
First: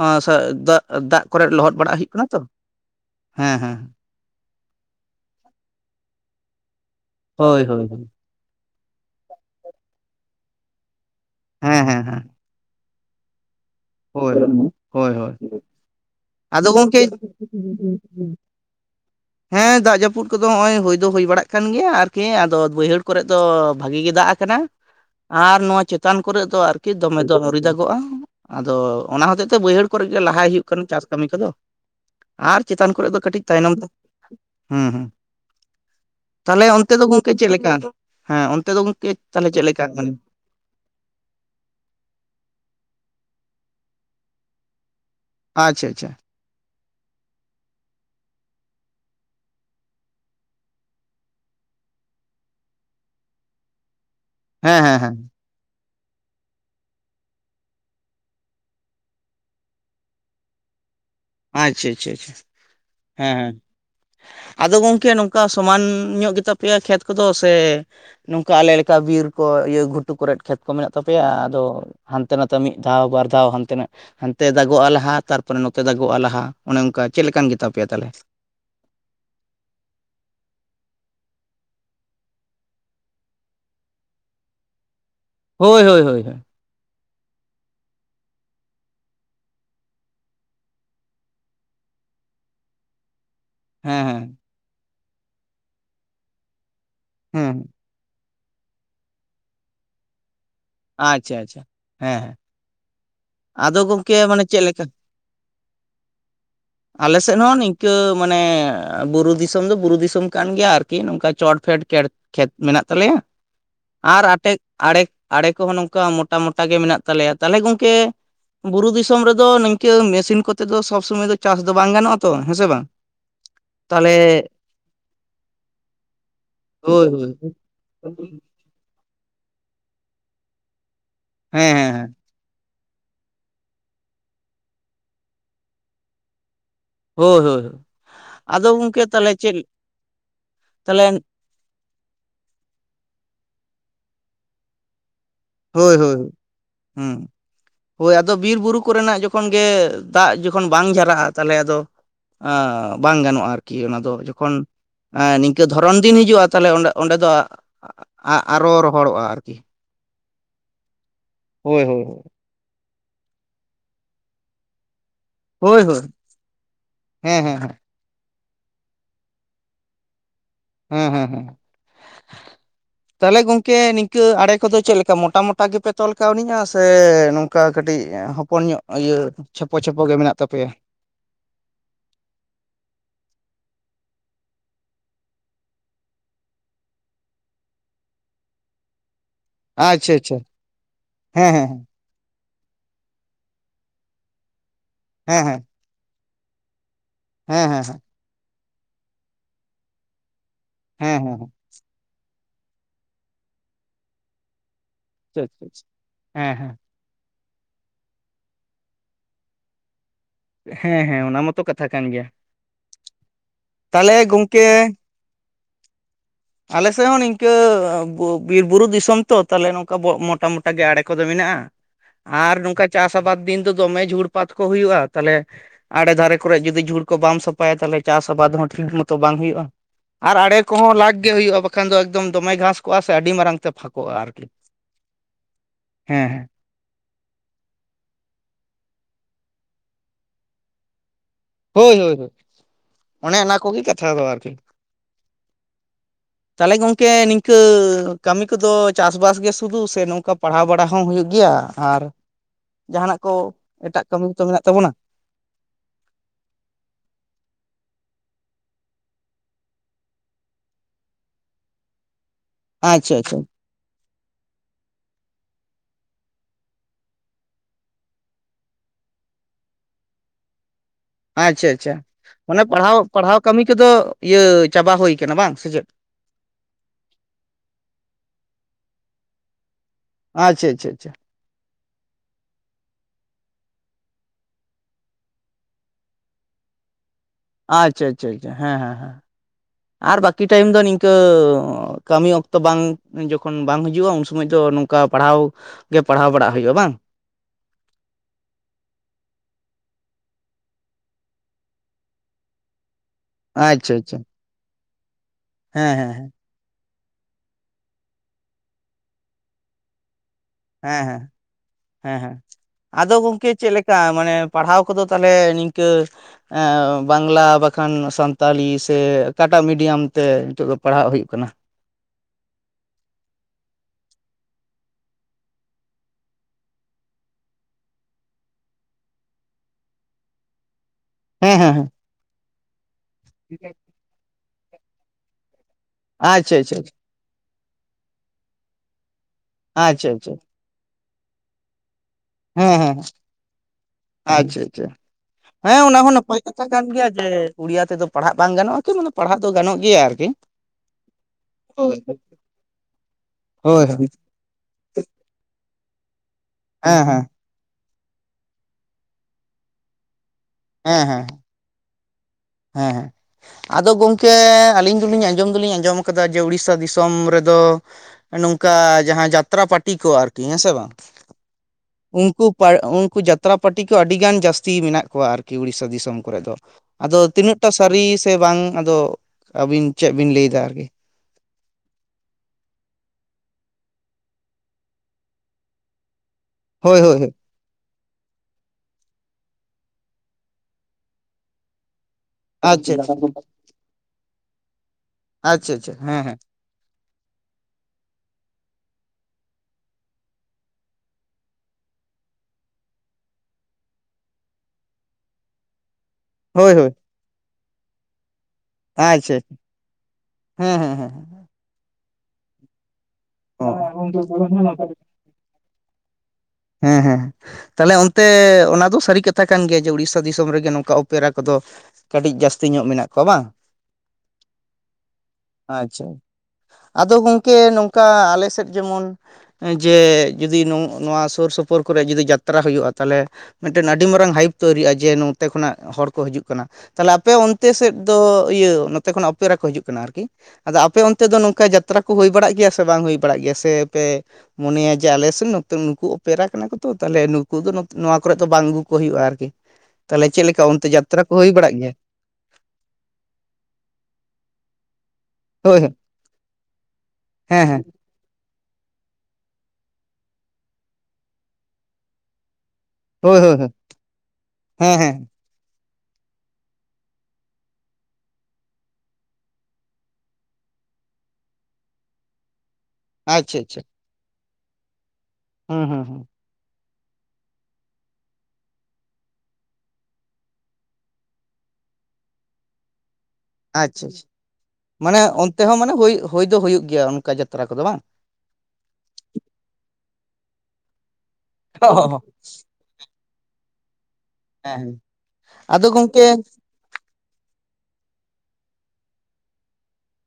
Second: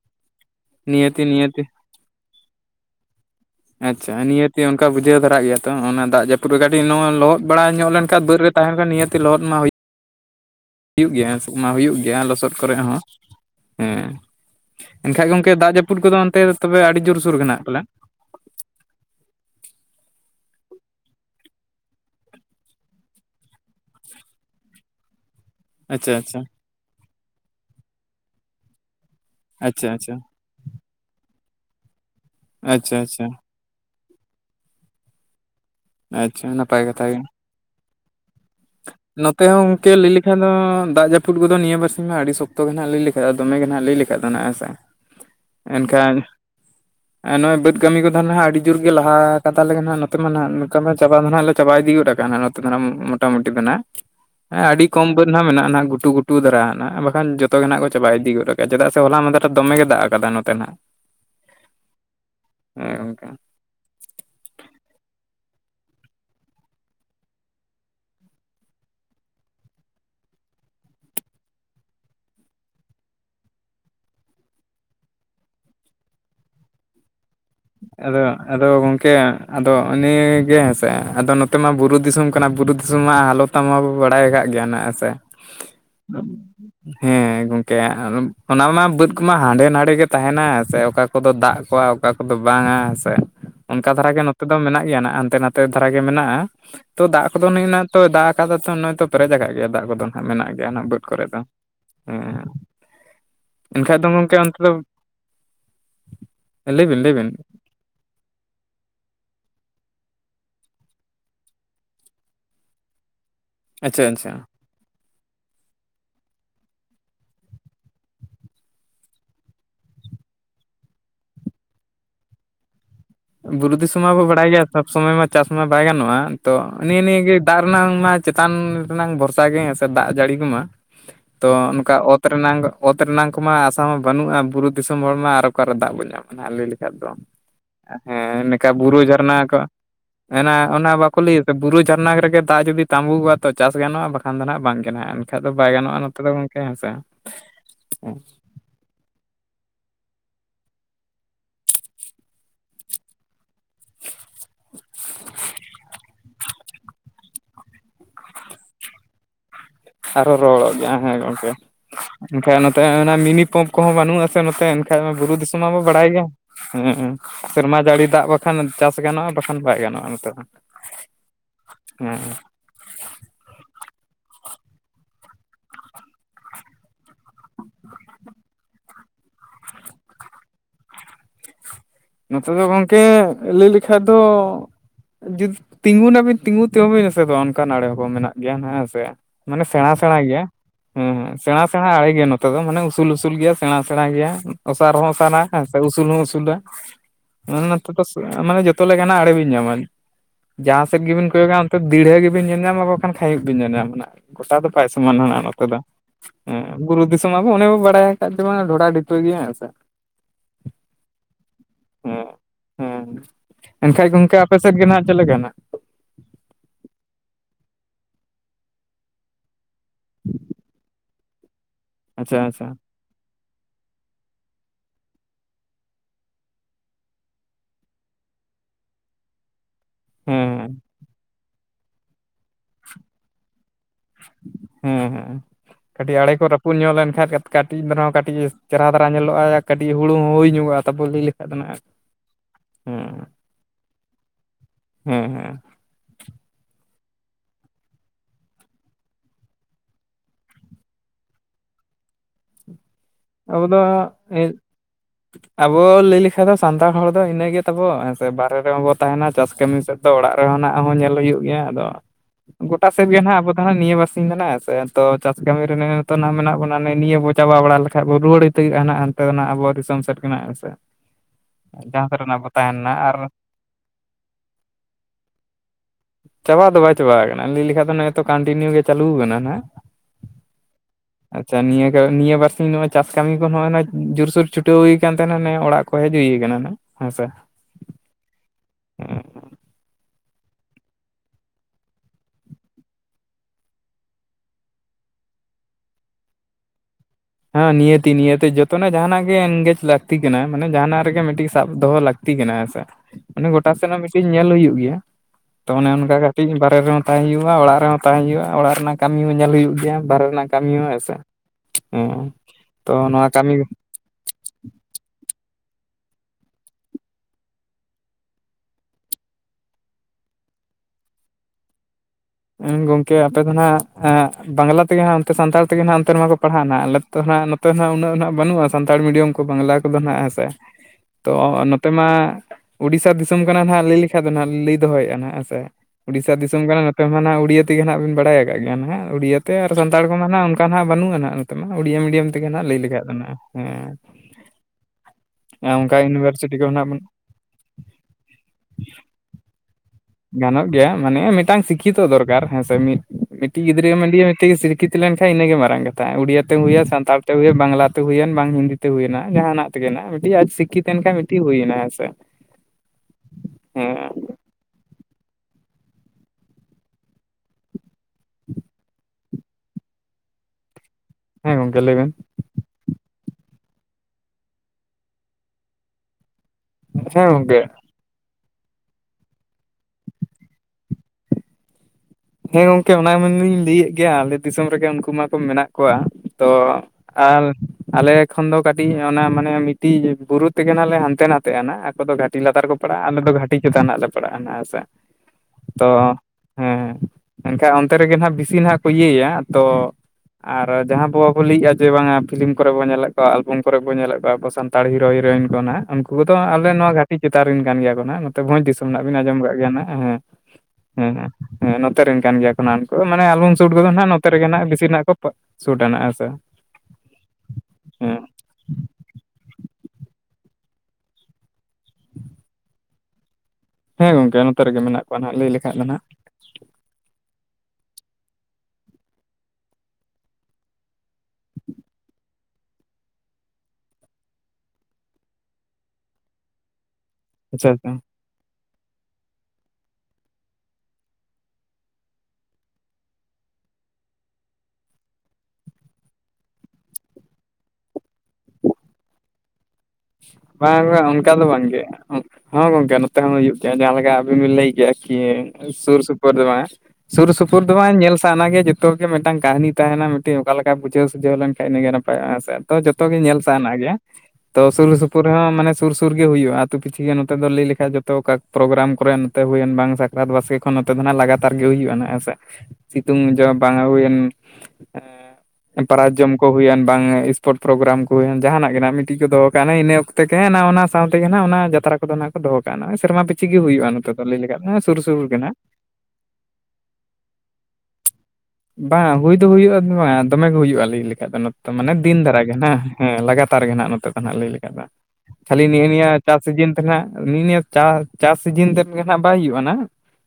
ᱚ ᱥᱚ ᱫᱚᱜ ᱱᱤᱭᱟᱹᱛᱤ ᱫᱟᱜ ᱠᱚᱨᱮ ᱱᱤᱭᱟᱹᱛᱤ ᱞᱚᱦᱚᱫ ᱵᱟᱲᱟᱜ ᱦᱩᱭᱩᱜ ᱠᱟᱱᱟ ᱛᱚ ᱦᱮᱸ ᱦᱮᱸ᱾ ᱟᱪᱪᱷᱟ ᱱᱤᱭᱟᱹᱛᱮ ᱚᱱᱠᱟ ᱵᱩᱡᱷᱟᱹᱣ ᱫᱷᱟᱨᱟᱜ ᱜᱮᱭᱟ ᱛᱚ ᱚᱱᱟ ᱫᱟᱜ ᱡᱟᱹᱯᱩᱫ ᱨᱮ ᱠᱟᱹᱴᱤᱡ ᱞᱚᱦᱚᱫ ᱦᱳᱭ ᱵᱟᱲᱟ ᱦᱳᱭ ᱧᱚᱜ ᱦᱮᱸ ᱞᱮᱱᱠᱷᱟᱱ [unintelligible] ᱨᱮ ᱛᱟᱦᱮᱸᱱ ᱠᱷᱟᱱ ᱱᱤᱭᱟᱹᱛᱮ ᱞᱚᱫ ᱢᱟ ᱦᱩᱭᱩᱜ ᱦᱩᱭᱩᱜ ᱜᱮᱭᱟ ᱦᱮᱸᱥᱮ ᱢᱟ ᱦᱩᱭᱩᱜ ᱦᱮᱸ ᱜᱮᱭᱟ ᱦᱮᱸ ᱞᱚᱥᱚᱫ ᱠᱚᱨᱮ ᱦᱚᱸ᱾ ᱦᱮᱸ ᱦᱳᱭ ᱦᱳᱭ ᱦᱳᱭ ᱮᱱᱠᱷᱟᱡ ᱦᱳᱭ ᱜᱚᱝᱠᱮ ᱫᱟᱜ ᱡᱟᱹᱯᱩᱫ ᱠᱚᱫᱚ ᱚᱱᱛᱮ ᱟᱫᱚ ᱛᱚᱵᱮ ᱜᱚᱝᱠᱮ ᱟᱹᱰᱤ ᱡᱳᱨ ᱥᱩᱨ ᱠᱟᱱᱟ ᱯᱟᱞᱮ? ᱦᱮᱸ ᱫᱟᱜ ᱡᱟᱹᱯᱩᱫ ᱠᱚᱫᱚ ᱱᱚᱸᱜᱼᱚᱭ ᱦᱳᱭ ᱫᱚ ᱦᱳᱭ ᱵᱟᱲᱟᱜ ᱠᱟᱱ ᱜᱮᱭᱟ ᱟᱨᱠᱤ ᱟᱫᱚ ᱵᱟᱹᱭᱦᱟᱹᱲ ᱠᱚᱨᱮ ᱫᱚ ᱵᱷᱟᱜᱤ ᱜᱮ ᱫᱟᱜ ᱠᱟᱱᱟ᱾ ᱟᱨ ᱱᱚᱣᱟ ᱟᱪᱪᱷᱟ ᱪᱮᱛᱟᱱ ᱟᱪᱪᱷᱟ ᱠᱚᱨᱮᱜ ᱫᱚ ᱟᱨᱠᱤ ᱫᱚᱢᱮ ᱫᱚ ᱟᱣᱨᱤ ᱫᱟᱜᱚᱜᱼᱟ, ᱟᱫᱚ ᱚᱱᱟ ᱦᱚᱛᱮᱡ ᱛᱮ ᱵᱟᱹᱭᱦᱟᱹᱲ ᱟᱪᱪᱷᱟ ᱠᱚᱨᱮ ᱟᱪᱪᱷᱟ ᱜᱮ ᱞᱟᱦᱟᱭ ᱦᱩᱭᱩᱜ ᱠᱟᱱᱟ ᱪᱟᱥ ᱠᱟᱹᱢᱤ ᱠᱚᱫᱚ, ᱟᱨ ᱪᱮᱛᱟᱱ ᱟᱪᱪᱷᱟ ᱠᱚᱨᱮ ᱫᱚ ᱟᱪᱪᱷᱟ ᱠᱟᱹᱴᱤᱡ ᱛᱟᱭᱱᱚᱢ ᱛᱮ ᱦᱩᱸ ᱦᱩᱸᱸ ᱟᱪᱪᱷᱟ ᱛᱟᱦᱞᱮ ᱱᱟᱯᱟᱭ ᱚᱱᱛᱮ ᱠᱟᱛᱷᱟ ᱫᱚ ᱜᱮ ᱜᱚᱝᱠᱮ ᱪᱮᱫᱞᱠᱟ ᱦᱮᱸ ᱚᱱ ᱛᱮ ᱫᱚ ᱜᱚᱝᱠᱮ ᱛᱟᱦᱚᱞᱮ ᱪᱮᱫ ᱞᱮᱠᱟ ᱢᱟᱱᱮ? ᱮᱱᱠᱷᱟᱱ ᱫᱚ ᱫᱟᱜ ᱡᱟᱹᱯᱩᱫ ᱠᱚᱫᱚ ᱱᱤᱭᱟᱹ ᱵᱟᱨᱥᱤᱧ ᱢᱟ ᱟᱹᱰᱤ ᱥᱚᱠᱛᱚ ᱜᱮ ᱱᱟᱦᱟᱸᱜ ᱞᱟᱹᱭ ᱞᱮᱠᱷᱟᱱ ᱫᱚᱢᱮ ᱜᱮᱦᱟᱜ ᱞᱟᱹᱭᱠᱷᱟᱡ ᱫᱚ ᱱᱟᱦᱟᱸᱜ ᱦᱟᱥᱟ [inaudible] ᱟᱪᱪᱷᱟ ᱮᱱᱠᱷᱟᱱ [inaudible] ᱱᱚᱜᱼᱚᱭ ᱵᱟᱹᱫᱽ ᱠᱟᱹᱢᱤ ᱠᱚᱫᱚ ᱱᱟᱦᱟᱸᱜ ᱟᱹᱰᱤ ᱡᱳᱨ ᱜᱮ ᱞᱟᱦᱟ ᱠᱟᱱᱛᱟᱞᱮ ᱜᱮ ᱱᱟᱸᱜ ᱱᱚᱛᱮ ᱢᱟ ᱱᱟᱸᱜ ᱪᱟᱵᱟ ᱫᱚ ᱱᱟᱸᱜ ᱞᱮ ᱪᱟᱵᱟ ᱤᱫᱤ ᱜᱚᱫ ᱠᱟᱱᱟ ᱦᱟᱸᱜ᱾ ᱢᱚᱴᱟᱢᱩᱴᱤ [inaudible] ᱦᱮᱸ ᱟᱹᱰᱤ ᱦᱮᱸ ᱠᱚᱢ ᱦᱮᱸ ᱫᱚ ᱢᱮᱱᱟᱜᱼᱟ ᱱᱟᱜ ᱜᱷᱩᱴᱩ ᱜᱩ ᱴᱩ ᱫᱟᱨᱟ‌ ᱦᱟᱱᱟᱜ ᱵᱟᱠᱷᱟᱱ ᱡᱚᱛ ᱜᱮ ᱱᱟᱦᱟᱜ ᱠᱚ ᱪᱟᱵᱟ ᱤᱫᱤᱜᱚᱫ ᱠᱟᱜᱼᱟ ᱪᱮᱫᱟᱜ ᱥᱮ ᱦᱚᱞᱟ ᱢᱟᱫᱷᱮᱨ ᱫᱚᱢᱮ ᱜᱮ ᱫᱟᱜ ᱟᱠᱟᱫᱟ ᱱᱚᱛᱮ ᱱᱟᱜ᱾ ᱟᱪᱪᱷᱟ ᱟᱪᱪᱷᱟ ᱦᱮᱸ ᱟᱫᱚ ᱜᱚᱢᱠᱮ ᱱᱚᱝᱠᱟ ᱥᱚᱢᱟᱱ ᱧᱚᱜ ᱜᱮᱛᱟ ᱯᱮᱭᱟ ᱠᱷᱮᱛ ᱠᱚᱫᱚ ᱥᱮ ᱱᱚᱝᱠᱟ ᱟᱞᱮ ᱞᱮᱠᱟ ᱵᱤᱨ ᱠᱚ ᱤᱭᱟᱹ ᱜᱷᱩᱴᱩ ᱠᱚᱨᱮᱫ ᱠᱷᱮᱛ ᱠᱚ ᱢᱮᱱᱟᱜ ᱛᱟᱯᱮᱭᱟ, ᱟᱫᱚ ᱦᱟᱱᱛᱮ ᱱᱟᱛᱮ ᱢᱤᱫ ᱫᱷᱟᱣ ᱵᱟᱨ ᱫᱷᱟᱣ ᱦᱟᱱᱛᱮ ᱱᱟᱜ ᱦᱟᱱᱛᱮ ᱫᱟᱜᱚᱜᱼᱟ ᱞᱟᱦᱟ ᱛᱟᱨᱯᱚᱨᱮ ᱱᱚᱛᱮ ᱫᱟᱜᱚᱜ ᱫᱟᱜ-ᱟ ᱞᱟᱦᱟ, ᱚᱱᱮ ᱚᱱᱠᱟ ᱪᱮᱫ ᱞᱮᱠᱟᱱ ᱜᱮ ᱟᱫᱚ ᱟᱫᱚ ᱜᱚᱝᱠᱮ ᱟᱫᱚ ᱩᱱᱤᱜᱮ ᱦᱮᱸᱥᱮ ᱟᱫᱚ ᱱᱚᱛᱮ ᱢᱟ ᱵᱩᱨᱩ ᱫᱤᱥᱚᱢ ᱠᱟᱱᱟ ᱵᱩᱨᱩ ᱫᱤᱥᱚᱢᱟᱜ ᱦᱟᱞᱚᱛ ᱴᱟ ᱢᱟᱵᱚ ᱵᱟᱲᱟᱭ ᱠᱟᱜ ᱜᱮᱭᱟ ᱦᱟᱜᱸ ᱦᱮᱸᱥᱮ᱾ ᱦᱳᱭ ᱦᱳᱭ ᱦᱳᱭ ᱦᱳᱭ ᱦᱮᱸ ᱜᱚᱝᱠᱮ ᱚᱱᱟ ᱢᱟ ᱵᱟᱹᱫᱽ ᱠᱚᱢᱟ ᱦᱟᱸᱰᱮ ᱱᱟᱰᱮ ᱜᱮ ᱛᱟᱦᱮᱱᱟ ᱥᱮ ᱚᱠᱟ ᱠᱚᱫᱚ ᱫᱟᱜ ᱠᱚᱜ-ᱟ ᱚᱠᱟ ᱠᱚ ᱟᱫᱚ ᱵᱟᱝᱟ ᱦᱮᱸ ᱥᱮ ᱚᱱᱠᱟ ᱦᱮᱸ ᱫᱷᱟᱨᱟ ᱜᱮ ᱦᱮᱸ ᱱᱚᱛᱮ ᱫᱚ ᱢᱮᱱᱟᱜ ᱜᱮᱭᱟ ᱱᱟᱜ ᱦᱟᱱᱛᱮ ᱱᱟᱛᱮ ᱫᱷᱟᱨᱟ ᱜᱮ ᱢᱮᱱᱟᱜᱼᱟ᱾ ᱛᱚ ᱫᱟᱜ ᱠᱚᱫᱚ ᱦᱮᱸ ᱱᱤᱱᱟᱜ ᱛᱚ ᱫᱟᱜ ᱟᱠᱟᱫᱟ ᱛᱚ ᱱᱚ-ᱚᱭ ᱛᱚ ᱯᱮᱨᱮᱡ ᱟᱠᱟᱫ ᱜᱮᱭᱟ ᱫᱟᱜ ᱠᱚᱫᱚ᱾ ᱢᱮᱱᱟᱜ ᱜᱮᱭᱟ ᱱᱟᱜ ᱵᱟᱹᱫᱽ ᱠᱚᱨᱮ ᱫᱚ ᱦᱮᱸ, ᱟᱫᱚ ᱮᱱᱠᱷᱟᱡ ᱫᱚ ᱜᱚᱝᱠᱮ ᱜᱚᱢᱠᱮ ᱢᱟᱱᱮ ᱚᱱᱛᱮ ᱪᱮᱫ ᱫᱚ ᱞᱮᱠᱟ ᱞᱟᱹᱭᱵᱮᱱ ᱟᱞᱮ ᱞᱟᱹᱭᱵᱮᱱ, ᱥᱮᱫ ᱦᱚᱸ ᱱᱤᱝᱠᱟᱹ ᱢᱟᱱᱮ ᱵᱩᱨᱩ ᱫᱤᱥᱚᱢ ᱫᱚ ᱵᱩᱨᱩ ᱫᱤᱥᱚᱢ- ᱠᱟᱱ ᱜᱮᱭᱟ ᱟᱨᱠᱤ ᱱᱚᱝᱠᱟ ᱪᱚᱴᱯᱷᱮᱰ ᱠᱮᱰ ᱠᱷᱮᱛ ᱢᱮᱱᱟᱜ ᱛᱟᱞᱮᱭᱟ ᱟᱪᱪᱷᱟ ᱟᱨ ᱟᱪᱪᱷᱟ ᱟᱴᱮᱫ ᱟᱲᱮ ᱟᱲᱮ ᱠᱚᱦᱚᱸ ᱱᱚᱝᱠᱟ ᱢᱚᱴᱟ ᱢᱚᱴᱟ ᱜᱮ ᱢᱮᱱᱟᱜ ᱛᱟᱞᱮᱭᱟ, ᱛᱟᱞᱦᱮ ᱜᱚᱝᱠᱮ ᱵᱩᱨᱩ ᱫᱤᱥᱚᱢ ᱨᱮᱫᱚ ᱱᱤᱝᱠᱟᱹ ᱢᱮᱥᱤᱱ ᱠᱚᱛᱮ ᱫᱚ ᱥᱚᱵᱽ ᱥᱚᱢᱚᱭ ᱫᱚ ᱪᱟᱥ ᱫᱚ ᱵᱟᱝ ᱜᱟᱱᱚᱜᱼᱟ ᱛᱚ, ᱦᱮᱸ ᱥᱮ ᱵᱟᱝ ᱵᱩᱨᱩ ᱫᱤᱥᱚᱢ ᱛᱟᱦᱚᱞᱮ ᱢᱟᱵᱚ ᱵᱟᱲᱟᱭ ᱜᱮᱭᱟ ᱥᱚᱵᱽ ᱥᱚᱢᱚᱭ ᱢᱟ ᱪᱟᱥ ᱢᱟ ᱵᱟᱭ ᱜᱟᱱᱚᱜᱼᱟ ᱛᱚ ᱱᱤᱜ ᱦᱳᱭ ᱦᱳᱭ ᱱᱤᱭᱟᱹᱜᱮ ᱫᱟᱜ ᱨᱮᱱᱟᱝ ᱢᱟ ᱪᱮᱛᱟᱱ ᱨᱮᱱᱟᱝ ᱵᱷᱚᱨᱥᱟ ᱜᱮ ᱥᱮ ᱫᱟᱜ ᱡᱟᱹᱲᱤ ᱠᱚᱢᱟ ᱛᱚ ᱦᱮᱸ ᱦᱮᱸ ᱚᱱᱠᱟ ᱦᱮᱸ ᱚᱛ ᱨᱮᱱᱟᱝ ᱚᱛ ᱨᱮᱱᱟᱝ ᱠᱚᱢᱟ ᱟᱥᱟ ᱢᱟ ᱵᱟᱹᱱᱩᱜᱼᱟ ᱵᱩᱨᱩ ᱫᱤᱥᱚᱢ ᱦᱚᱲ ᱢᱟ ᱟᱨ ᱚᱠᱟᱨᱮ ᱫᱟᱜ ᱵᱚᱱ ᱧᱟᱢᱟ ᱱᱟᱜ ᱞᱟᱹᱭ ᱞᱮᱠᱷᱟᱡ ᱫᱚ᱾ ᱦᱳᱭ ᱦᱳᱭ᱾ ᱦᱳᱭ ᱦᱮᱸ ᱟᱫᱚ ᱱᱚᱱᱝᱠᱟ ᱵᱩᱨᱩ ᱜᱚᱝᱠᱮ ᱛᱟᱦᱚᱞᱮ ᱡᱷᱟᱨᱱᱟ ᱪᱮᱫ ᱠᱚ ᱚᱱᱟ ᱛᱟᱦᱚᱞᱮ ᱵᱟᱠᱚ ᱞᱟᱹᱭ ᱥᱮ ᱵᱩᱨᱩ ᱡᱷᱟᱨᱱᱟ ᱨᱮᱜᱮ ᱫᱟᱜ ᱡᱩᱫᱤ ᱛᱟᱸᱵᱩ ᱠᱚᱼᱟ ᱛᱚ ᱪᱟᱥ ᱜᱟᱱᱚᱜᱼᱟ ᱵᱟᱠᱷᱟᱱ ᱫᱚ ᱱᱟᱦᱟᱜ ᱵᱟᱝᱜᱮ ᱦᱟᱜ ᱮᱱᱠᱷᱟᱱ, ᱵᱟᱠᱷᱟᱡ ᱫᱚ ᱵᱟᱭ ᱦᱳᱭ ᱜᱟᱱᱚᱜᱼᱟ ᱦᱳᱭ ᱱᱚᱛᱮ ᱫᱚ ᱜᱚᱝᱠᱮ ᱦᱮᱸᱥᱮ᱾ ᱦᱩᱸ ᱦᱳᱭ ᱟᱫᱚ ᱵᱤᱨ ᱵᱩᱨᱩ ᱠᱚᱨᱮ ᱱᱟᱜ ᱡᱚᱠᱷᱚᱱ ᱜᱮ ᱫᱟᱜ ᱡᱚᱠᱷᱚᱱ ᱵᱟᱝ ᱡᱷᱟᱨᱟᱜᱼᱟ ᱛᱟᱦᱚᱞᱮ ᱟᱫᱚ ᱮᱸ ᱵᱟᱝ ᱜᱟᱱᱚᱜᱼᱟ ᱟᱨᱠᱤ ᱚᱱᱟ ᱫᱚ ᱡᱚᱠᱷᱚᱱ ᱱᱤᱝᱠᱟᱹ ᱫᱷᱚᱨᱚᱱ ᱫᱤᱱ ᱦᱤᱡᱩᱜᱼᱟ ᱛᱟᱦᱚᱞᱮᱸ ᱚᱸᱰᱮ ᱫᱚ ᱟᱨᱚ ᱨᱚᱦᱚᱲᱚᱜᱼᱟ ᱟᱨᱠᱤ ᱾ ᱟᱨᱦᱚᱸ ᱨᱚᱦᱚᱲᱚᱜ ᱜᱮᱭᱟ ᱦᱮᱸ ᱜᱚᱝᱠᱮ᱾ ᱦᱳᱭ ᱦᱳᱭ᱾ ᱮᱱᱠᱟᱡ ᱱᱚᱛᱮ ᱚᱱᱟ ᱢᱤᱱᱤ ᱯᱟᱢᱯ ᱠᱚᱦᱚᱸ ᱵᱟᱹᱱᱩᱜ ᱟᱥᱮ ᱱᱚᱛᱮ ᱮᱱᱠᱷᱟᱡ ᱵᱩᱨᱩ ᱫᱤᱥᱚᱢ ᱢᱟ ᱵᱚ ᱦᱳᱭ ᱦᱳᱭ ᱵᱟᱲᱟᱭ ᱜᱮᱭᱟ ᱦᱮᱸ ᱦᱮᱸ ᱦᱮᱸ ᱥᱮᱨᱢᱟ ᱡᱟᱹᱲᱤ ᱫᱟᱜ ᱵᱟᱠᱷᱟᱱ ᱪᱟᱥ ᱜᱟᱱᱚᱜᱼᱟ ᱵᱟᱠᱷᱟᱱ ᱵᱟᱭ ᱜᱟᱱᱚᱜᱼᱟ ᱱᱚᱛᱮ ᱫᱚ᱾ ᱦᱮᱸ ᱦᱮᱸ ᱛᱟᱦᱚᱞᱮ ᱜᱚᱝᱠᱮ ᱱᱤᱝᱠᱟᱹ ᱟᱲᱮ ᱠᱚᱫᱚ ᱪᱮᱫ ᱞᱮᱠᱟ ᱢᱚᱴᱟ ᱢᱚᱴᱟ ᱜᱮᱯᱮ ᱛᱚᱞ ᱠᱟᱹᱣᱱᱤᱼᱟ ᱥᱮ ᱚᱱᱠᱟ ᱠᱟᱹᱴᱤᱡ ᱦᱚᱯᱚᱱᱧᱚᱜ ᱤᱭᱟᱹ ᱪᱷᱚᱯᱚ ᱪᱷᱟᱯᱚ ᱜᱮ ᱢᱮᱱᱟᱜ ᱛᱟᱯᱮᱭᱟ? ᱱᱚᱛᱮ ᱫᱚ ᱜᱚᱝᱠᱮ ᱞᱟᱹᱭ ᱞᱮᱠᱷᱟᱡ ᱫᱚ ᱡᱩᱫᱤ ᱛᱤᱸᱜᱩ ᱱᱟᱵᱤᱱ ᱛᱤᱸᱜᱩ ᱛᱮᱦᱚᱸ ᱵᱤᱱ ᱮᱥᱮᱫᱚᱜᱼᱟ ᱚᱱᱠᱟᱱ ᱟᱲᱮ ᱦᱚᱸ ᱢᱮᱱᱟᱜ ᱜᱮᱭᱟ ᱦᱮᱸ ᱥᱮ᱾ ᱢᱟᱱᱮ ᱥᱮᱬᱟ ᱟᱪᱪᱷᱟ ᱥᱮᱬᱟ ᱟᱪᱪᱷᱟ ᱜᱮᱭᱟ ᱦᱮᱸ ᱥᱮᱬᱟ ᱥᱮᱬᱟ ᱟᱲᱮ ᱜᱮᱭᱟ ᱱᱚᱛᱮ, ᱛᱚᱵᱮ ᱢᱟᱱᱮ ᱩᱥᱩᱞ ᱩᱥᱩᱞ ᱜᱮᱭᱟ ᱥᱮᱬᱟ ᱥᱮᱬᱟ ᱜᱮᱭᱟ ᱚᱥᱟᱨ ᱦᱚᱸ ᱚᱥᱟᱨᱟ ᱦᱮᱸ ᱥᱮ ᱩᱥᱩᱞ ᱦᱚᱸ ᱩᱥᱩᱞᱟ ᱢᱟᱱᱮ ᱦᱮᱸ ᱦᱮᱸ ᱦᱮᱸ ᱦᱮᱸ ᱟᱪᱪᱷᱟ ᱱᱚᱛᱮ ᱫᱚ ᱢᱟᱱᱮ ᱡᱚᱛᱚ ᱞᱮᱠᱟ ᱱᱟᱜ ᱟᱲᱮ ᱵᱤᱱ ᱧᱟᱢᱟ ᱡᱟᱦᱟᱸ ᱥᱮᱫ ᱜᱮᱵᱤᱱ ᱠᱚᱭᱚᱜᱟ ᱫᱤᱲᱦᱟᱹ ᱜᱮᱵᱤᱱ ᱧᱮᱞ ᱧᱟᱢᱟ ᱠᱷᱟᱱ ᱠᱷᱟᱹᱭᱤᱵ ᱵᱤᱱ ᱧᱮᱞ ᱧᱟᱢ ᱱᱟᱸᱟᱜ᱾ ᱜᱚᱴᱟ ᱫᱚ ᱵᱟᱭ ᱥᱚᱢᱟᱱ ᱦᱟᱸᱜ ᱱᱚᱛᱮ ᱟᱪᱪᱷᱟ ᱫᱚ ᱦᱮᱸ ᱵᱩᱨᱩ ᱫᱤᱥᱚᱢ ᱱᱩᱣᱟᱵᱚ ᱚᱱᱮ ᱵᱚ ᱵᱟᱲᱟᱭ ᱠᱟᱫ ᱛᱮ ᱵᱟᱝ ᱰᱚᱰᱟ ᱰᱷᱤᱯᱟᱹ ᱜᱮᱭᱟ ᱦᱮᱸ ᱥᱮ᱾ ᱦᱮᱸ ᱦᱮᱸ ᱚᱱᱟ ᱢᱚᱛᱚ ᱠᱟᱛ ᱦᱚᱸᱜ ᱦᱩᱸ ᱮᱱᱠᱷᱟᱡ ᱜᱚᱝᱠᱮ ᱟᱯᱮ ᱥᱮᱫ ᱜᱮ ᱱᱟᱦᱟᱸᱜ ᱪᱮᱫ ᱞᱮᱠᱟ ᱱᱟᱜ? ᱟᱞᱮ ᱥᱮᱫ ᱦᱚᱸ ᱱᱤᱝᱠᱟᱹ ᱵᱚᱹ ᱵᱤᱨ ᱵᱩᱨᱩ ᱫᱤᱥᱚᱢ ᱛᱚ ᱛᱟᱦᱞᱮ ᱱᱚᱝᱠᱟ ᱢᱚᱴᱟ ᱢᱚᱴᱟ ᱜᱮ ᱟᱲᱮ᱾ ᱠᱚᱫᱚ ᱢᱮᱱᱟᱜᱼᱟ ᱟᱪᱪᱷᱟ ᱟᱨ ᱟᱪᱪᱷᱟ ᱱᱚᱝᱠᱟ ᱪᱟᱥ ᱟᱵᱟᱫᱽ ᱫᱤᱱ ᱫᱚ ᱫᱚᱢᱮ ᱡᱷᱩᱲᱯᱟᱛ ᱠᱚ ᱦᱩᱭᱩᱜᱼᱟ ᱛᱟᱦᱞᱮ, ᱟᱲᱮ ᱫᱷᱟᱨᱮ ᱠᱚᱨᱮ ᱡᱩᱫᱤ ᱡᱷᱩᱲ ᱠᱚ ᱵᱟᱢ ᱥᱟᱯᱷᱟᱭᱟ ᱛᱟᱦᱞᱮ ᱪᱟᱥ ᱟᱵᱟᱫᱽ ᱦᱚᱸ ᱴᱷᱤᱠ ᱢᱚᱛᱚ ᱵᱟᱝ ᱦᱩᱭᱩᱜᱼᱟ᱾ ᱟᱨ ᱟᱲᱮ ᱦᱮᱸ ᱠᱚᱦᱚᱸ ᱞᱟᱠ ᱜᱮ ᱦᱩᱭᱩᱜᱼᱟ ᱵᱟᱠᱷᱟᱱ ᱫᱚ ᱮᱠᱫᱚᱢ ᱫᱚᱢᱮ ᱜᱷᱟᱥ ᱠᱚᱜᱼᱟ ᱥᱮ ᱟᱹᱰᱤ ᱢᱟᱨᱟᱝ ᱛᱮ ᱯᱷᱟᱸᱠ᱾ ᱦᱩᱸ ᱦᱜᱩᱸ ᱠᱟᱹᱴᱤᱡ ᱦᱮᱸ ᱟᱲᱮ ᱠᱚ ᱦᱮᱸ ᱨᱟᱯ ᱦᱩᱭ ᱧᱚᱜ ᱞᱮᱱᱠᱷᱟᱡ ᱠᱟᱹᱴᱤᱡ ᱫᱚ ᱦᱚᱸ ᱠᱟᱹᱴᱤᱡ ᱪᱮᱦᱨᱟ ᱫᱷᱟᱨᱟ ᱧᱮᱞᱚᱜᱼᱟ ᱠᱟᱹᱴᱤᱡ ᱦᱩᱲᱩ ᱦᱚᱸ ᱦᱩᱭᱧᱚᱜᱼᱟ ᱛᱟᱵᱚ ᱞᱟᱹᱭ ᱞᱮᱠᱷᱟᱡ ᱫᱚ ᱱᱟᱜ ᱦᱳᱭ ᱦᱳᱭ ᱦᱳᱭ ᱦᱮᱸ ᱚᱱᱮ ᱚᱱᱟ ᱠᱚᱜᱤ ᱠᱟᱛᱷᱟ ᱫᱚ ᱟᱨᱠᱤ᱾ ᱦᱮᱸ ᱦᱮᱸ ᱛᱟᱦᱞᱮ ᱜᱚᱝᱠᱮ ᱱᱤᱝᱠᱟᱹ ᱠᱟᱹᱢᱤ ᱠᱚᱫᱚ ᱪᱟᱥᱵᱟᱥ ᱜᱮ ᱥᱩᱫᱩ ᱥᱮ ᱱᱚᱝᱠᱟ ᱯᱟᱲᱦᱟᱣ ᱵᱟᱲᱟ ᱦᱚᱸ ᱦᱩᱭᱩᱜ ᱜᱤᱭᱟ? ᱟᱨ ᱡᱟᱦᱟᱱᱟᱜ ᱠᱚ ᱟᱵᱚ ᱫᱚ ᱮᱴᱟᱜ ᱠᱟᱹᱢᱤ ᱦᱚᱛᱚ ᱮ- ᱢᱮᱱᱟᱜ ᱛᱟᱵᱚᱱᱟ, ᱟᱵᱚ ᱞᱟᱹᱭ ᱞᱮᱠᱷᱟ ᱫᱚ ᱥᱟᱱᱛᱟᱲ ᱦᱚᱲ ᱫᱚ ᱤᱱᱟᱹ ᱜᱮ ᱛᱟᱵᱚ ᱦᱮᱸ ᱥᱮ ᱵᱟᱦᱨᱮ ᱨᱮᱦᱚᱵᱚ ᱛᱟᱦᱮᱱᱟ ᱪᱟᱥ ᱠᱟᱹᱢᱤ ᱥᱮᱫ ᱛᱚ ᱚᱲᱟᱜ ᱨᱮᱦᱚᱸᱱᱟᱜ ᱦᱚᱸ ᱧᱮᱞ ᱦᱩᱭᱩᱜ ᱜᱮᱭᱟ ᱟᱫᱚ ᱜᱚᱴᱟ ᱥᱮᱜ ᱟᱪᱪᱷᱟ ᱜᱮ ᱟᱪᱪᱷᱟ ᱱᱟᱦᱟᱜ ᱟᱵᱚ, ᱚᱱᱟ ᱦᱚ ᱱᱤᱭᱟᱹ ᱵᱟᱨᱥᱤᱧ [unintelligible] ᱥᱮ ᱛᱚ ᱪᱟᱥ ᱠᱟᱹᱢᱤ ᱨᱮ ᱱᱮ ᱱᱮ ᱛᱳᱜ ᱢᱮᱱᱟᱜ ᱵᱚᱱᱟ ᱱᱮ ᱱᱤᱭᱟᱹ ᱵᱚ ᱪᱟᱵᱟ ᱵᱟᱲᱟ ᱞᱮᱠᱷ ᱵᱟᱠᱷᱟᱡ ᱨᱩᱣᱟᱹᱲ ᱤᱛᱟᱹᱮᱟ ᱦᱟᱱᱟ ᱦᱟᱱᱛᱮ ᱚᱱᱟ ᱟᱵᱚ ᱫᱤᱥᱚᱢ ᱥᱮᱴ [unintelligible] ᱟᱪᱪᱷᱟ ᱟᱪᱪᱷᱟ ᱢᱟᱱᱮ ᱯᱟᱲᱦᱟᱣ ᱟᱨ ᱯᱟᱲᱦᱟᱣ ᱠᱟᱹᱢᱤ ᱠᱚᱫᱚ ᱤᱭᱟᱹ ᱪᱟᱵᱟ ᱦᱳᱭ ᱠᱟᱱᱟ ᱵᱟᱝ ᱥᱮ ᱪᱮᱫ? ᱪᱟᱵᱟ ᱫᱚ ᱵᱟᱭ ᱪᱟᱵᱟ ᱠᱟᱱᱟ ᱞᱟᱹᱭ ᱞᱮᱠᱷᱟᱜ ᱫᱚ ᱱᱚᱜᱭᱼᱛᱚ ᱠᱚᱱᱴᱤᱱᱤᱭᱩ ᱜᱮ ᱪᱟᱹᱞᱩ ᱟᱠᱟᱱᱟ ᱱᱟᱦᱟᱸᱜ᱾ ᱟᱪᱷᱟᱹ ᱟᱪᱷᱟᱹ ᱟᱪᱷᱟᱹ, ᱟᱪᱪᱷᱟ ᱱᱤᱭᱟᱹ ᱜᱮᱨ ᱱᱤᱭᱟᱹ ᱵᱟᱨ ᱦᱩ ᱱᱚᱜᱼᱚᱭ ᱪᱟᱥ ᱠᱟᱹᱢᱤ ᱠᱚᱦᱚ ᱱᱚᱜᱼᱚᱭ ᱡᱩᱨᱥᱩᱨ ᱪᱷᱩᱴᱟᱹᱣ ᱦᱩᱭ ᱠᱟᱱ ᱛᱟᱦᱮᱱᱟ ᱚᱱᱮ ᱚᱲᱟᱜ ᱠᱚ ᱦᱮᱡ ᱦᱩᱭ ᱱᱟᱜ ᱦᱮᱸᱥᱮ᱾ ᱟᱻ ᱪᱷᱮ ᱪᱷᱮ ᱪᱷᱮ ᱦᱮᱸ ᱦᱮᱸ ᱦᱮᱸ᱾ ᱟᱨ ᱵᱟᱹᱠᱤ ᱴᱟᱭᱤᱢ ᱫᱚ ᱱᱤᱝᱠᱟᱹ ᱠᱟᱹᱢᱤ ᱚᱠᱛᱚ ᱵᱟᱝ ᱡᱚᱠᱷᱚᱱ ᱵᱟᱝ ᱦᱤᱡᱩᱜᱼᱟ ᱩᱱ ᱥᱚᱢᱚᱭ ᱫᱚ ᱚᱱᱠᱟ ᱯᱟᱲᱦᱟᱣ ᱜᱮ ᱯᱟᱲᱦᱟᱣ ᱵᱟᱲᱟᱜ ᱦᱩᱭᱩᱜᱼᱟ ᱵᱟᱝ? ᱦᱮᱸ ᱱᱤᱭᱟᱹᱛᱤ ᱱᱤᱭᱟᱹᱛᱮ ᱡᱚᱛᱚᱱᱟᱜ ᱡᱟᱦᱟᱱᱟᱜ ᱜᱮ ᱮᱱᱜᱮᱡ ᱞᱟᱹᱠᱛᱤ ᱠᱟᱱᱟ ᱢᱟᱱᱮ ᱡᱟᱦᱟᱸᱱᱟᱜ ᱨᱮᱜᱮ ᱢᱤᱫᱴᱤᱡ ᱥᱟᱵ ᱫᱚᱦᱚ ᱞᱟᱹᱠ ᱛᱤ ᱠᱟᱱᱟ ᱦᱮᱸᱥᱮ ᱚᱱᱮ ᱜᱚᱴᱟᱥᱮᱱ ᱟᱪᱪᱷᱟ ᱦᱚᱸ ᱟᱪᱪᱷᱟ ᱢᱤᱫᱴᱤᱱ ᱧᱮᱞ ᱦᱩᱭᱩᱜ ᱜᱮᱭᱟ ᱛᱚ ᱚᱱᱮ ᱦᱮᱸ ᱦᱮᱸ ᱚᱱᱠᱟ ᱜᱮ ᱦᱮᱸ ᱦᱟᱹᱴᱤᱡ ᱵᱟᱨᱮ ᱨᱮᱦᱚ, ᱛᱟᱭ ᱦᱩᱭᱩᱜᱼᱟ ᱚᱲᱟᱜ ᱨᱮᱦᱚᱸ ᱛᱟᱭ ᱦᱩᱭᱩᱜᱼᱟ ᱚᱲᱟᱜ ᱨᱮᱱᱟᱜ ᱠᱟᱹᱢᱤ [inaudible] ᱧᱮᱞ ᱦᱩᱭᱩᱜ ᱜᱮᱭᱟ ᱵᱟᱨᱦᱨᱮ ᱨᱮᱱᱟᱜ ᱠᱟᱹᱢᱤ ᱦᱚᱸ ᱦᱮᱸ ᱥᱮ᱾ ᱦᱮᱸ ᱦᱮᱸ ᱟᱫᱚ ᱜᱚᱝᱠᱮ ᱠᱟᱹᱢᱤ ᱪᱮᱞᱮᱠᱟ ᱢᱟᱱᱮ ᱯᱟᱲᱦᱟᱣ ᱠᱚᱫᱚ ᱛᱟᱦᱚᱞᱮ ᱱᱤᱝᱠᱟᱹ ᱵᱟᱝᱞᱟ ᱵᱟᱠᱷᱟᱱ ᱥᱟᱱᱛᱟᱞᱤ ᱥᱮ ᱟᱠᱟᱴᱟᱜ ᱢᱤᱰᱤᱭᱟᱢ ᱛᱮ ᱱᱮᱛᱳᱜ ᱫᱚ ᱯᱟᱲᱦᱟᱜ ᱦᱩᱭᱩᱜ ᱠᱟᱱᱟ? ᱩᱝ ᱜᱚᱝᱠᱮ ᱟᱯᱮ ᱫᱚ ᱱᱟᱦᱟᱜ ᱟᱜ ᱵᱟᱝᱞᱟ ᱛᱮᱜᱮ ᱦᱟᱜ ᱚᱱᱛᱮ ᱥᱟᱱᱛᱟᱲ ᱛᱮᱜᱮ ᱱᱟᱦᱟᱜ ᱚᱱᱛᱮᱱ ᱨᱮᱢᱟᱠᱚ ᱯᱟᱲᱦᱟᱣ ᱮᱱᱟ ᱟᱞᱮ ᱛᱚ ᱱᱟᱦᱟᱜ ᱱᱚᱛᱮ ᱱᱟᱦᱟᱜ ᱩᱱᱟᱹᱜ ᱱᱟᱜ ᱵᱟᱹᱱᱩᱜᱼᱟ ᱥᱟᱱᱛᱟᱲ ᱢᱤᱰᱤᱭᱟᱢ ᱠᱚ ᱵᱟᱝᱞᱟ ᱠᱚᱫᱚ ᱱᱟᱦᱟᱜ ᱦᱮᱸᱥᱮ᱾ [inaudible] ᱛᱚ ᱦᱮᱸ ᱦᱮᱸ ᱱᱚᱛᱮ ᱢᱟ ᱩᱲᱤᱥᱥᱟ ᱫᱤᱥᱚᱢ ᱠᱟᱱᱟ ᱱᱟᱦᱟᱜ ᱞᱟᱹᱭ ᱞᱮᱠᱷᱟᱡ ᱫᱚ ᱦᱟᱸᱜ ᱞᱟᱹᱭ ᱫᱚᱦᱚᱭᱮᱜᱼᱟ ᱱᱟᱦᱟᱜ ᱦᱮᱸ ᱥᱮ᱾ ᱩᱲᱤᱥᱥᱟ ᱟᱪᱪᱷᱟ ᱫᱤᱥᱚᱢ ᱟᱪᱪᱷᱟ ᱠᱟᱱᱟ ᱱᱚᱛᱮ ᱢᱟ ᱱᱟᱦᱟᱜ ᱩᱲᱤᱭᱟᱹ ᱛᱮᱜᱮ ᱱᱟᱦᱟᱜ ᱵᱤᱱ ᱵᱟᱲᱟᱭ ᱟᱠᱟᱜ ᱜᱮᱭᱟ ᱱᱟᱦᱟᱜ ᱩᱲᱤᱭᱟᱹ ᱛᱮ ᱟᱨ ᱥᱟᱱᱛᱟᱲ ᱟᱪᱪᱷᱟ ᱠᱚᱢᱟ ᱟᱪᱪᱷᱟ ᱱᱟᱦᱟᱜ ᱚᱱ ᱠᱟ ᱱᱟᱦᱟᱜ ᱵᱟᱹᱱᱩᱜᱼᱟᱱᱟ ᱱᱟᱦᱟᱜ ᱱᱚᱛᱮ ᱢᱟ ᱩᱲᱤᱭᱟ ᱢᱤᱰᱟᱢ ᱦᱮᱸ ᱦᱮᱸ ᱦᱮ ᱟᱪᱷᱟᱹ ᱪᱷᱟᱹ, ᱦᱮᱸ ᱚᱱᱠᱟ ᱚᱱᱟ ᱦᱚᱸ ᱱᱟᱯᱟᱭ ᱤᱭᱩᱱᱤᱵᱷᱟᱨᱥᱤᱴᱤ ᱠᱟᱛᱷᱟ ᱠᱚ ᱠᱟᱱ ᱱᱟᱜ ᱵᱚᱱ ᱜᱮᱭᱟ ᱡᱮ ᱩᱲᱤᱭᱟ ᱛᱮᱫᱚ ᱯᱟᱲᱦᱟᱜ ᱵᱟᱝ ᱜᱟᱱᱚᱜᱼᱟ ᱠᱤ [inaudible] ᱯᱟᱲᱦᱟᱜ ᱫᱚ ᱜᱟᱱᱚᱜ ᱜᱮᱭᱟ ᱟᱨᱠᱤ᱾ ᱜᱟᱱᱚᱜ ᱜᱮᱭᱟ ᱢᱟᱱᱮ ᱢᱤᱫᱴᱟᱝ ᱥᱤᱠᱠᱷᱤᱛᱚ ᱫᱚᱨᱠᱟᱨ ᱦᱮᱸ ᱥᱮ ᱢᱤᱫ ᱢᱤᱫᱴᱤᱡ ᱦᱳᱭ ᱜᱤᱫᱽᱨᱟᱹ ᱦᱳᱭ ᱢᱤᱰᱤᱭᱟᱹ ᱛᱤᱜᱤ ᱥᱤᱨᱠᱷᱤᱛ ᱞᱮᱱᱠᱷᱟᱡ ᱤᱱᱟᱹᱜᱮ ᱢᱟᱨᱟᱝ ᱠᱟᱛᱷᱟ ᱩᱰᱤᱭᱟᱹ ᱛᱮ ᱦᱩᱭ-ᱮ ᱦᱮᱸ ᱥᱟᱱᱛᱟᱲ ᱦᱮᱸ ᱛᱮ ᱦᱩᱭᱩ-ᱮ ᱵᱟᱝᱞᱟ ᱦᱩᱭᱮᱱ ᱵᱟᱝ ᱦᱤᱱᱫᱤ ᱛᱮ ᱦᱩᱭᱱᱟ ᱡᱟᱦᱟᱱᱟᱜ ᱛᱮᱜᱮ ᱱᱟᱜ ᱢᱤᱫᱴᱤᱡ ᱟᱡ ᱥᱤᱠᱷᱤᱛᱮᱱ ᱦᱮᱸ ᱠᱷᱟᱡ ᱦᱮᱸ ᱢᱤᱫᱴᱤᱡ ᱦᱩᱭᱮᱱᱟ ᱦᱮᱸ ᱥᱮ᱾ ᱦᱮᱸ ᱦᱮᱸ ᱟᱫᱚ ᱦᱮᱸ ᱜᱚᱝᱠᱮ, ᱮᱻ ᱟᱹᱞᱤᱧ ᱫᱩᱞᱤᱧ ᱟᱸᱡᱚᱢ ᱫᱩᱞᱤᱧ ᱟᱸᱡᱚᱢ ᱠᱟᱫᱟ ᱡᱮ ᱩᱲᱤᱥᱥᱟ ᱫᱤᱥᱚᱢ ᱨᱮᱫᱚ, ᱱᱚᱝᱠᱟ ᱡᱟᱦᱟᱸ ᱡᱟᱛᱨᱟ ᱯᱟᱴᱤ ᱠᱚ ᱟᱨᱠᱤ ᱦᱮᱸ ᱥᱮ ᱵᱟᱝ᱾ ᱦᱮᱸ ᱜᱚᱝᱠᱮ ᱞᱮᱵᱮᱱ᱾ ᱩᱱᱠᱩ ᱯᱟᱭ ᱩᱱᱠᱩ ᱡᱟᱛᱨᱟ ᱯᱟᱴᱤ ᱠᱚ ᱟᱹᱰᱤ ᱜᱟᱱ ᱡᱟᱹᱥᱛᱤ ᱢᱮᱱᱟᱜ ᱠᱚᱣᱟ ᱟᱨᱠᱤ ᱩᱲᱤᱥᱥᱟ ᱫᱤᱥᱚᱢ ᱠᱚᱨᱮᱫ ᱫᱚ᱾ ᱟᱫᱚ ᱦᱮᱸ ᱜᱚᱝᱠᱮ ᱛᱤᱱᱟᱹᱜᱴᱟ ᱥᱟᱹᱨᱤ ᱥᱮ ᱵᱟᱝ ᱟᱫᱚ ᱟᱹᱵᱤᱱ ᱪᱮᱫ ᱵᱤᱱ ᱞᱟᱹᱭᱫᱟ ᱟᱨᱠᱤ? ᱦᱮᱸ ᱜᱚᱝᱠᱮ ᱚᱱᱟ ᱢᱮᱱᱫᱩᱧ ᱞᱟᱹᱭᱮᱫ ᱜᱮᱭᱟ ᱟᱞᱮ ᱫᱤᱥᱚᱢ ᱨᱮᱜᱮ ᱩᱱᱠᱩ ᱢᱟᱠᱚ ᱢᱮᱱᱟᱜ ᱠᱚᱣᱟ᱾ ᱛᱚ ᱦᱳᱭ ᱦᱳᱭ ᱦᱳᱭ ᱟᱞ ᱟᱞᱮ ᱠᱷᱚᱱ ᱫᱚ ᱠᱟᱹᱴᱤᱡ ᱚᱱᱟ ᱢᱟᱱᱮ ᱢᱤᱫᱴᱤᱡ ᱵᱩᱨᱩ ᱛᱮᱜᱮ ᱱᱟᱜ ᱞᱮ ᱦᱟᱱᱛᱮ ᱱᱟᱛᱮᱜᱼᱟ ᱱᱟᱜ ᱟᱠᱚ ᱫᱚ [unintelligible] ᱴᱤ ᱞᱟᱛᱟᱨ ᱠᱚ ᱟᱪᱪᱷᱟ ᱯᱟᱲᱟᱜᱼᱟ ᱟᱨ ᱟᱞᱮ ᱟᱪᱪᱷᱟ ᱫᱚ ᱜᱟᱹᱴᱤ ᱪᱮᱛᱟᱱ ᱱᱟᱜ ᱞᱮ ᱯᱟᱲᱟᱜᱼᱟ ᱱᱟᱜ, ᱦᱮᱸ ᱥᱮ᱾ ᱟᱪᱪᱷᱟ ᱟᱪᱷᱟ ᱦᱮᱸ ᱦᱮᱸ᱾ ᱦᱮᱸ ᱮᱱᱠᱷᱟᱱ ᱚᱱᱛᱮ ᱨᱮᱜᱮ ᱱᱟᱦᱟᱜ ᱵᱤᱥᱤ ᱱᱟᱦᱟᱜ ᱠᱚ ᱤᱭᱟᱹᱭᱟ, ᱛᱚ ᱟᱨ ᱡᱟᱦᱟᱸ ᱵᱚ ᱟᱵᱚ ᱞᱟᱹᱭᱮᱫᱼᱟ ᱡᱮ ᱵᱟᱝᱟ ᱯᱷᱤᱞᱤᱢ ᱠᱚᱨᱮ ᱵᱚᱱ ᱧᱮᱞᱮᱫ ᱠᱚᱣᱟ ᱮᱞᱵᱟᱢ ᱠᱚᱨᱮ ᱵᱚᱱ ᱧᱮᱞᱮᱫ ᱠᱚᱣᱟ ᱟᱵᱚ ᱥᱟ ᱛᱟᱲ ᱦᱤᱨᱳ ᱦᱤᱨᱳᱭᱤᱱ ᱠᱚ ᱱᱟᱦᱟᱜ ᱩᱱᱠᱩ ᱠᱚᱫᱚ ᱟᱞᱮ ᱦᱳᱭ ᱦᱳᱭ ᱱᱚᱣᱟ ᱜᱷᱟᱴᱤ ᱪᱮᱛᱟᱱ ᱨᱮᱱ ᱠᱟᱱ ᱜᱮᱭᱟᱠᱚ ᱱᱟᱦᱟᱜ ᱱᱚᱛᱮ ᱵᱷᱚᱡᱽ ᱫᱤᱥ ᱥᱚᱢ ᱱᱟᱜ ᱵᱤᱱ ᱟᱪᱪᱷᱟ ᱟᱸᱡᱚᱢ ᱠᱟᱜ ᱜᱮᱭᱟ ᱱᱟᱜ ᱦᱮᱸ, ᱦᱮᱸ ᱦᱮᱸ᱾ ᱦᱮᱸ ᱱᱚᱛᱮ ᱨᱮᱱ ᱠᱟᱱ ᱜᱮᱭᱟ ᱠᱚ ᱱᱟᱜ ᱩᱱᱠᱩ ᱢᱟᱱᱮ ᱟᱞᱵᱚᱢ ᱥᱩᱴ ᱠᱚᱫᱚ ᱱᱟᱦᱟᱜ ᱱᱚᱛᱮ ᱨᱮᱜᱮ ᱱᱟᱜ ᱵᱤᱥᱤ ᱱᱟᱜ ᱠᱚ ᱯᱟ ᱥᱩᱴᱟ ᱱᱟᱜ, ᱦᱮᱸ ᱥᱮ᱾ ᱦᱮᱸ ᱦᱮᱸ ᱦᱮᱸ᱾ ᱛᱟᱞᱦᱮ ᱦᱮᱸ ᱚᱱᱛᱮ ᱚᱱᱟ ᱫᱚ ᱥᱟᱹᱨᱤ ᱠᱟᱛᱷᱟ ᱠᱟᱱ ᱜᱮᱭᱟ ᱡᱮ ᱩᱲᱤᱥᱥᱟ ᱫᱤᱥᱚᱢ ᱨᱮᱜᱮ ᱱᱚᱝᱠᱟ ᱚᱯᱮᱨᱟ ᱠᱚᱫᱚ ᱠᱟᱹᱴᱤᱡ ᱡᱟᱹᱥᱛᱤ ᱧᱚᱜ ᱢᱮᱱᱟᱜ ᱠᱚᱣᱟ ᱵᱟᱝ? ᱦᱮᱸ ᱜᱚᱝᱠᱮ ᱱᱚᱛᱮ ᱨᱮᱜᱮ ᱢᱮᱱᱟᱜ ᱠᱚᱣᱟ ᱱᱟᱦᱟᱜ ᱞᱟᱹᱭ ᱞᱮᱠᱷᱟᱡ ᱫᱚ ᱱᱟᱦᱟᱜ᱾ ᱟᱪᱪᱷᱟ ᱟᱫᱚ ᱜᱚᱝᱠᱮ ᱱᱚᱝᱠᱟ ᱟᱞᱮ ᱥᱮᱫ ᱡᱮᱢᱚᱱ ᱡᱮ ᱡᱩᱫᱤ ᱱᱚᱜ ᱱᱚᱣᱟ ᱥᱳᱨ ᱥᱳᱯᱳᱨ ᱠᱚᱨᱮ ᱡᱩᱫᱤ ᱡᱟᱛᱨᱟ ᱦᱩᱭᱩᱜᱼᱟ ᱛᱟᱦᱞᱮ ᱢᱤᱫᱴᱮᱱ ᱟᱹᱰᱤ ᱢᱟᱨᱟᱝ ᱦᱟᱭᱤᱯ ᱛᱳᱭᱨᱤᱜᱼᱟ ᱡᱮ ᱱᱚᱛᱮ ᱠᱷᱚᱱᱟᱜ ᱦᱚᱲ ᱠᱚ ᱦᱤᱡᱩᱜ ᱠᱟᱱᱟ᱾ ᱛᱟᱦᱞᱮ ᱟᱯᱮ ᱚᱱᱛᱮ ᱟᱪᱪᱷᱟ ᱟᱪᱪᱷᱟ ᱥᱮᱫ ᱫᱚ ᱤᱭᱟᱹ ᱱᱚᱛᱮ ᱠᱷᱚᱱᱟᱜ ᱳᱯᱮᱨᱟ ᱠᱚ ᱦᱤᱡᱩᱜ ᱠᱟᱱᱟ ᱟᱨᱠᱤ᱾ ᱟᱫᱚ ᱟᱯᱮ ᱚᱱᱛᱮ ᱫᱚ ᱱᱚᱝᱠᱟ ᱡᱟᱛᱨᱟ ᱠᱚ ᱦᱩᱭ ᱵᱟᱲᱟᱜ ᱜᱮᱭᱟ ᱥᱮ ᱵᱟᱝ ᱦᱩᱭ ᱵᱟᱲᱟᱜ ᱜᱮᱭᱟ ᱥᱮ ᱯᱮ ᱢᱚᱱᱮᱭᱟ ᱡᱮ ᱟᱞᱮ ᱥᱮᱱ ᱱᱚᱛᱮ ᱱᱩᱠᱩ ᱯᱮᱨᱟ ᱠᱟᱱᱟ ᱠᱚ ᱛᱚ ᱛᱟᱦᱞᱮ ᱱᱩᱠᱩ ᱫᱚ ᱱᱚᱛ ᱱᱚᱣᱟ ᱠᱚᱨᱮᱜ ᱫᱚ ᱵᱟᱝ ᱟᱹᱜᱩ ᱠᱚ ᱦᱩᱭᱩᱜᱼᱟ ᱟᱨᱠᱤ᱾ ᱛᱟᱦᱞᱮ ᱪᱮᱫ ᱞᱮᱠᱟ ᱵᱟᱝ ᱚᱱᱛᱮ ᱵᱟᱝ ᱡᱟᱛᱨᱟ ᱠᱚ ᱚᱱᱠᱟ ᱫᱚ ᱦᱩᱭ ᱵᱟᱝ ᱵᱟᱲᱟᱜ ᱜᱮ ᱜᱮᱭᱟ? ᱦᱚᱸ ᱜᱚᱝᱠᱮ ᱱᱚᱛᱮ ᱦᱚᱸ ᱦᱩᱭᱩᱜ ᱜᱮᱭᱟ ᱡᱟᱦᱟᱸ ᱞᱮᱠᱟ ᱟᱹᱵᱤᱱ ᱵᱤᱱ ᱞᱟᱹᱭ ᱠᱮᱜᱼᱟ ᱠᱤ ᱦᱳᱭ ᱦᱳᱭ ᱥᱩᱨ ᱥᱩᱯᱩᱨ ᱫᱚ ᱵᱟᱝ-ᱟ, ᱥᱩᱨ ᱥᱩᱯᱩᱨ ᱦᱮᱸ ᱫᱚ ᱦᱮᱸ ᱵᱟᱝ ᱧᱮᱞ ᱥᱟᱱᱟ ᱜᱮᱭᱟ ᱡᱩ ᱛᱚ ᱜᱮ ᱢᱤᱫᱴᱟᱝ ᱠᱟᱹᱦᱱᱤ ᱛᱟᱦᱮᱱᱟ ᱢᱤᱫᱴᱮᱱ ᱚᱠᱟ ᱞᱮᱠᱟ ᱵᱩᱡᱷᱟᱹᱣ ᱥᱩᱡᱟᱹᱣ ᱞᱮᱱᱠᱷᱟᱡ ᱤᱱᱟᱹᱜᱮ ᱱᱟᱯᱟᱭᱚᱜᱼᱟ, ᱦᱮᱸ ᱥᱮ, ᱛᱚ ᱡᱚ ᱛᱚ ᱜᱮ ᱦᱳᱭ ᱧᱮᱞ ᱦᱳᱭ ᱥᱟᱱᱟ ᱜᱮᱭᱟ᱾ ᱛᱚ ᱥᱩᱨ ᱦᱮᱸ ᱦᱮᱸ ᱥᱩᱯᱩᱨ ᱨᱮᱦᱚᱸ ᱢᱟᱱᱮ ᱥᱩᱨ ᱥᱩᱨ ᱜᱮ ᱦᱩᱭᱩᱜᱼᱟ, ᱟᱹᱛᱩ ᱯᱤᱪᱷᱩ ᱜᱮ ᱱᱚᱛᱮ ᱫᱚ ᱞᱟᱹᱭ ᱞᱮᱠᱷᱟᱡ ᱡᱚᱛᱚ ᱚᱠᱟ ᱯᱨᱳᱜᱨᱟᱢ ᱠᱚᱨᱮ ᱱᱚ ᱛᱮ ᱦᱩᱭᱮᱱ ᱵᱟᱝ ᱥᱟᱠᱨᱟᱛ ᱵᱟᱥᱠᱮ ᱠᱷᱚᱱ ᱱᱚᱛᱮ ᱫᱚ ᱱᱟᱜ ᱞᱟᱜᱟᱛᱟᱨ ᱜᱮ ᱦᱩᱭᱩᱜᱼᱟ ᱱᱟᱜ, ᱦᱮᱸ ᱥᱮ᱾ ᱥᱤᱛᱩᱝ ᱡᱚ ᱟᱪᱪᱷᱟ ᱟᱪᱪᱷᱟ ᱵᱟᱝᱟ ᱦᱩᱭᱮᱱ ᱦᱩᱸ ᱦᱩᱸ ᱯᱟᱨᱟ ᱦᱩᱸ ᱡᱚᱢ ᱠᱚ ᱦᱩᱭᱮᱱ ᱵᱟᱝ ᱤᱥᱯᱳᱨᱴ ᱯᱨᱳᱜᱨᱟᱢ ᱠᱚ ᱦᱩᱭᱮᱱ ᱡᱟᱦᱟᱱᱟᱜ ᱜᱮ ᱱᱟᱜ ᱢᱤ ᱴᱤ ᱠᱚ ᱫᱚᱦᱚ ᱠᱟᱜᱼᱟ ᱤᱱᱟᱹ ᱚᱠᱛᱮ ᱜᱮ ᱚᱱᱟ ᱥᱟᱶᱛᱮᱜᱮ ᱱᱟᱦᱟᱜ ᱚᱱᱟ ᱡᱟᱛᱨᱟ ᱠᱚᱫᱚ ᱱᱟᱦᱟᱜ ᱠᱚ ᱫᱚᱦᱚ ᱠᱟᱜᱼᱟ᱾ ᱥᱮᱨᱢᱟ ᱯᱤ ᱥᱤ ᱜᱮ ᱦᱩᱭᱩᱜᱼᱟ ᱱᱚᱛᱮ ᱫᱚ ᱞᱟᱹᱭ ᱞᱮᱠᱷᱟᱡ ᱫᱚ ᱥᱩᱨ ᱥᱩᱨ ᱜᱮ ᱱᱟ ᱜᱷᱩᱥᱦᱤ ᱜᱮ ᱜ ᱝᱴᱫᱚ ᱢᱟᱱᱮ ᱦᱩᱭᱩᱜ ᱦᱳᱭ ᱫᱚ ᱦᱳᱭᱳᱜ ᱜᱮᱭᱟ ᱚᱱᱠᱟ ᱡᱟᱛᱨᱟ ᱠᱚᱫᱚ ᱵᱟᱝ? ᱵᱟᱝ ᱦᱩᱭ ᱫᱚ ᱦᱩᱭᱩᱜᱼᱟ ᱠᱷᱟᱡ ᱵᱟᱝ ᱫᱚᱢᱮ ᱜᱮ ᱦᱩᱭᱩᱜᱼᱟ ᱞᱟᱹᱭ ᱞᱮᱠᱷᱟᱡ ᱫᱚ ᱱᱚᱛᱮ ᱢᱟᱱᱮ ᱫᱤᱱ ᱚ ᱫᱷᱟᱨᱟ ᱜᱮ ᱦᱮ ᱦᱮᱸ ᱞᱟᱜᱟᱛᱟᱨ ᱜᱮ ᱱᱟᱦ ᱱᱤᱛᱚᱜ ᱫᱚ ᱱᱟᱜ ᱞᱟᱹᱭ ᱞᱮᱠᱷᱟᱡ ᱦᱮᱸ ᱫᱚ ᱦᱮᱸ ᱠᱷᱟᱞᱤ ᱱᱤᱜ ᱟᱫᱚ ᱱᱤᱭᱟᱹ ᱜᱚᱝᱠᱮ ᱪᱟᱥ ᱥᱤᱡᱤᱱ ᱱᱟᱜ ᱤᱱᱜ ᱱᱤᱭᱟᱹ ᱪᱟ ᱪᱟᱥ ᱥᱤᱡᱤᱱ ᱛᱮᱫᱜᱮ ᱱᱟᱜ ᱵᱟᱭ ᱦᱩᱭᱩᱜᱼᱟ ᱱᱟᱜ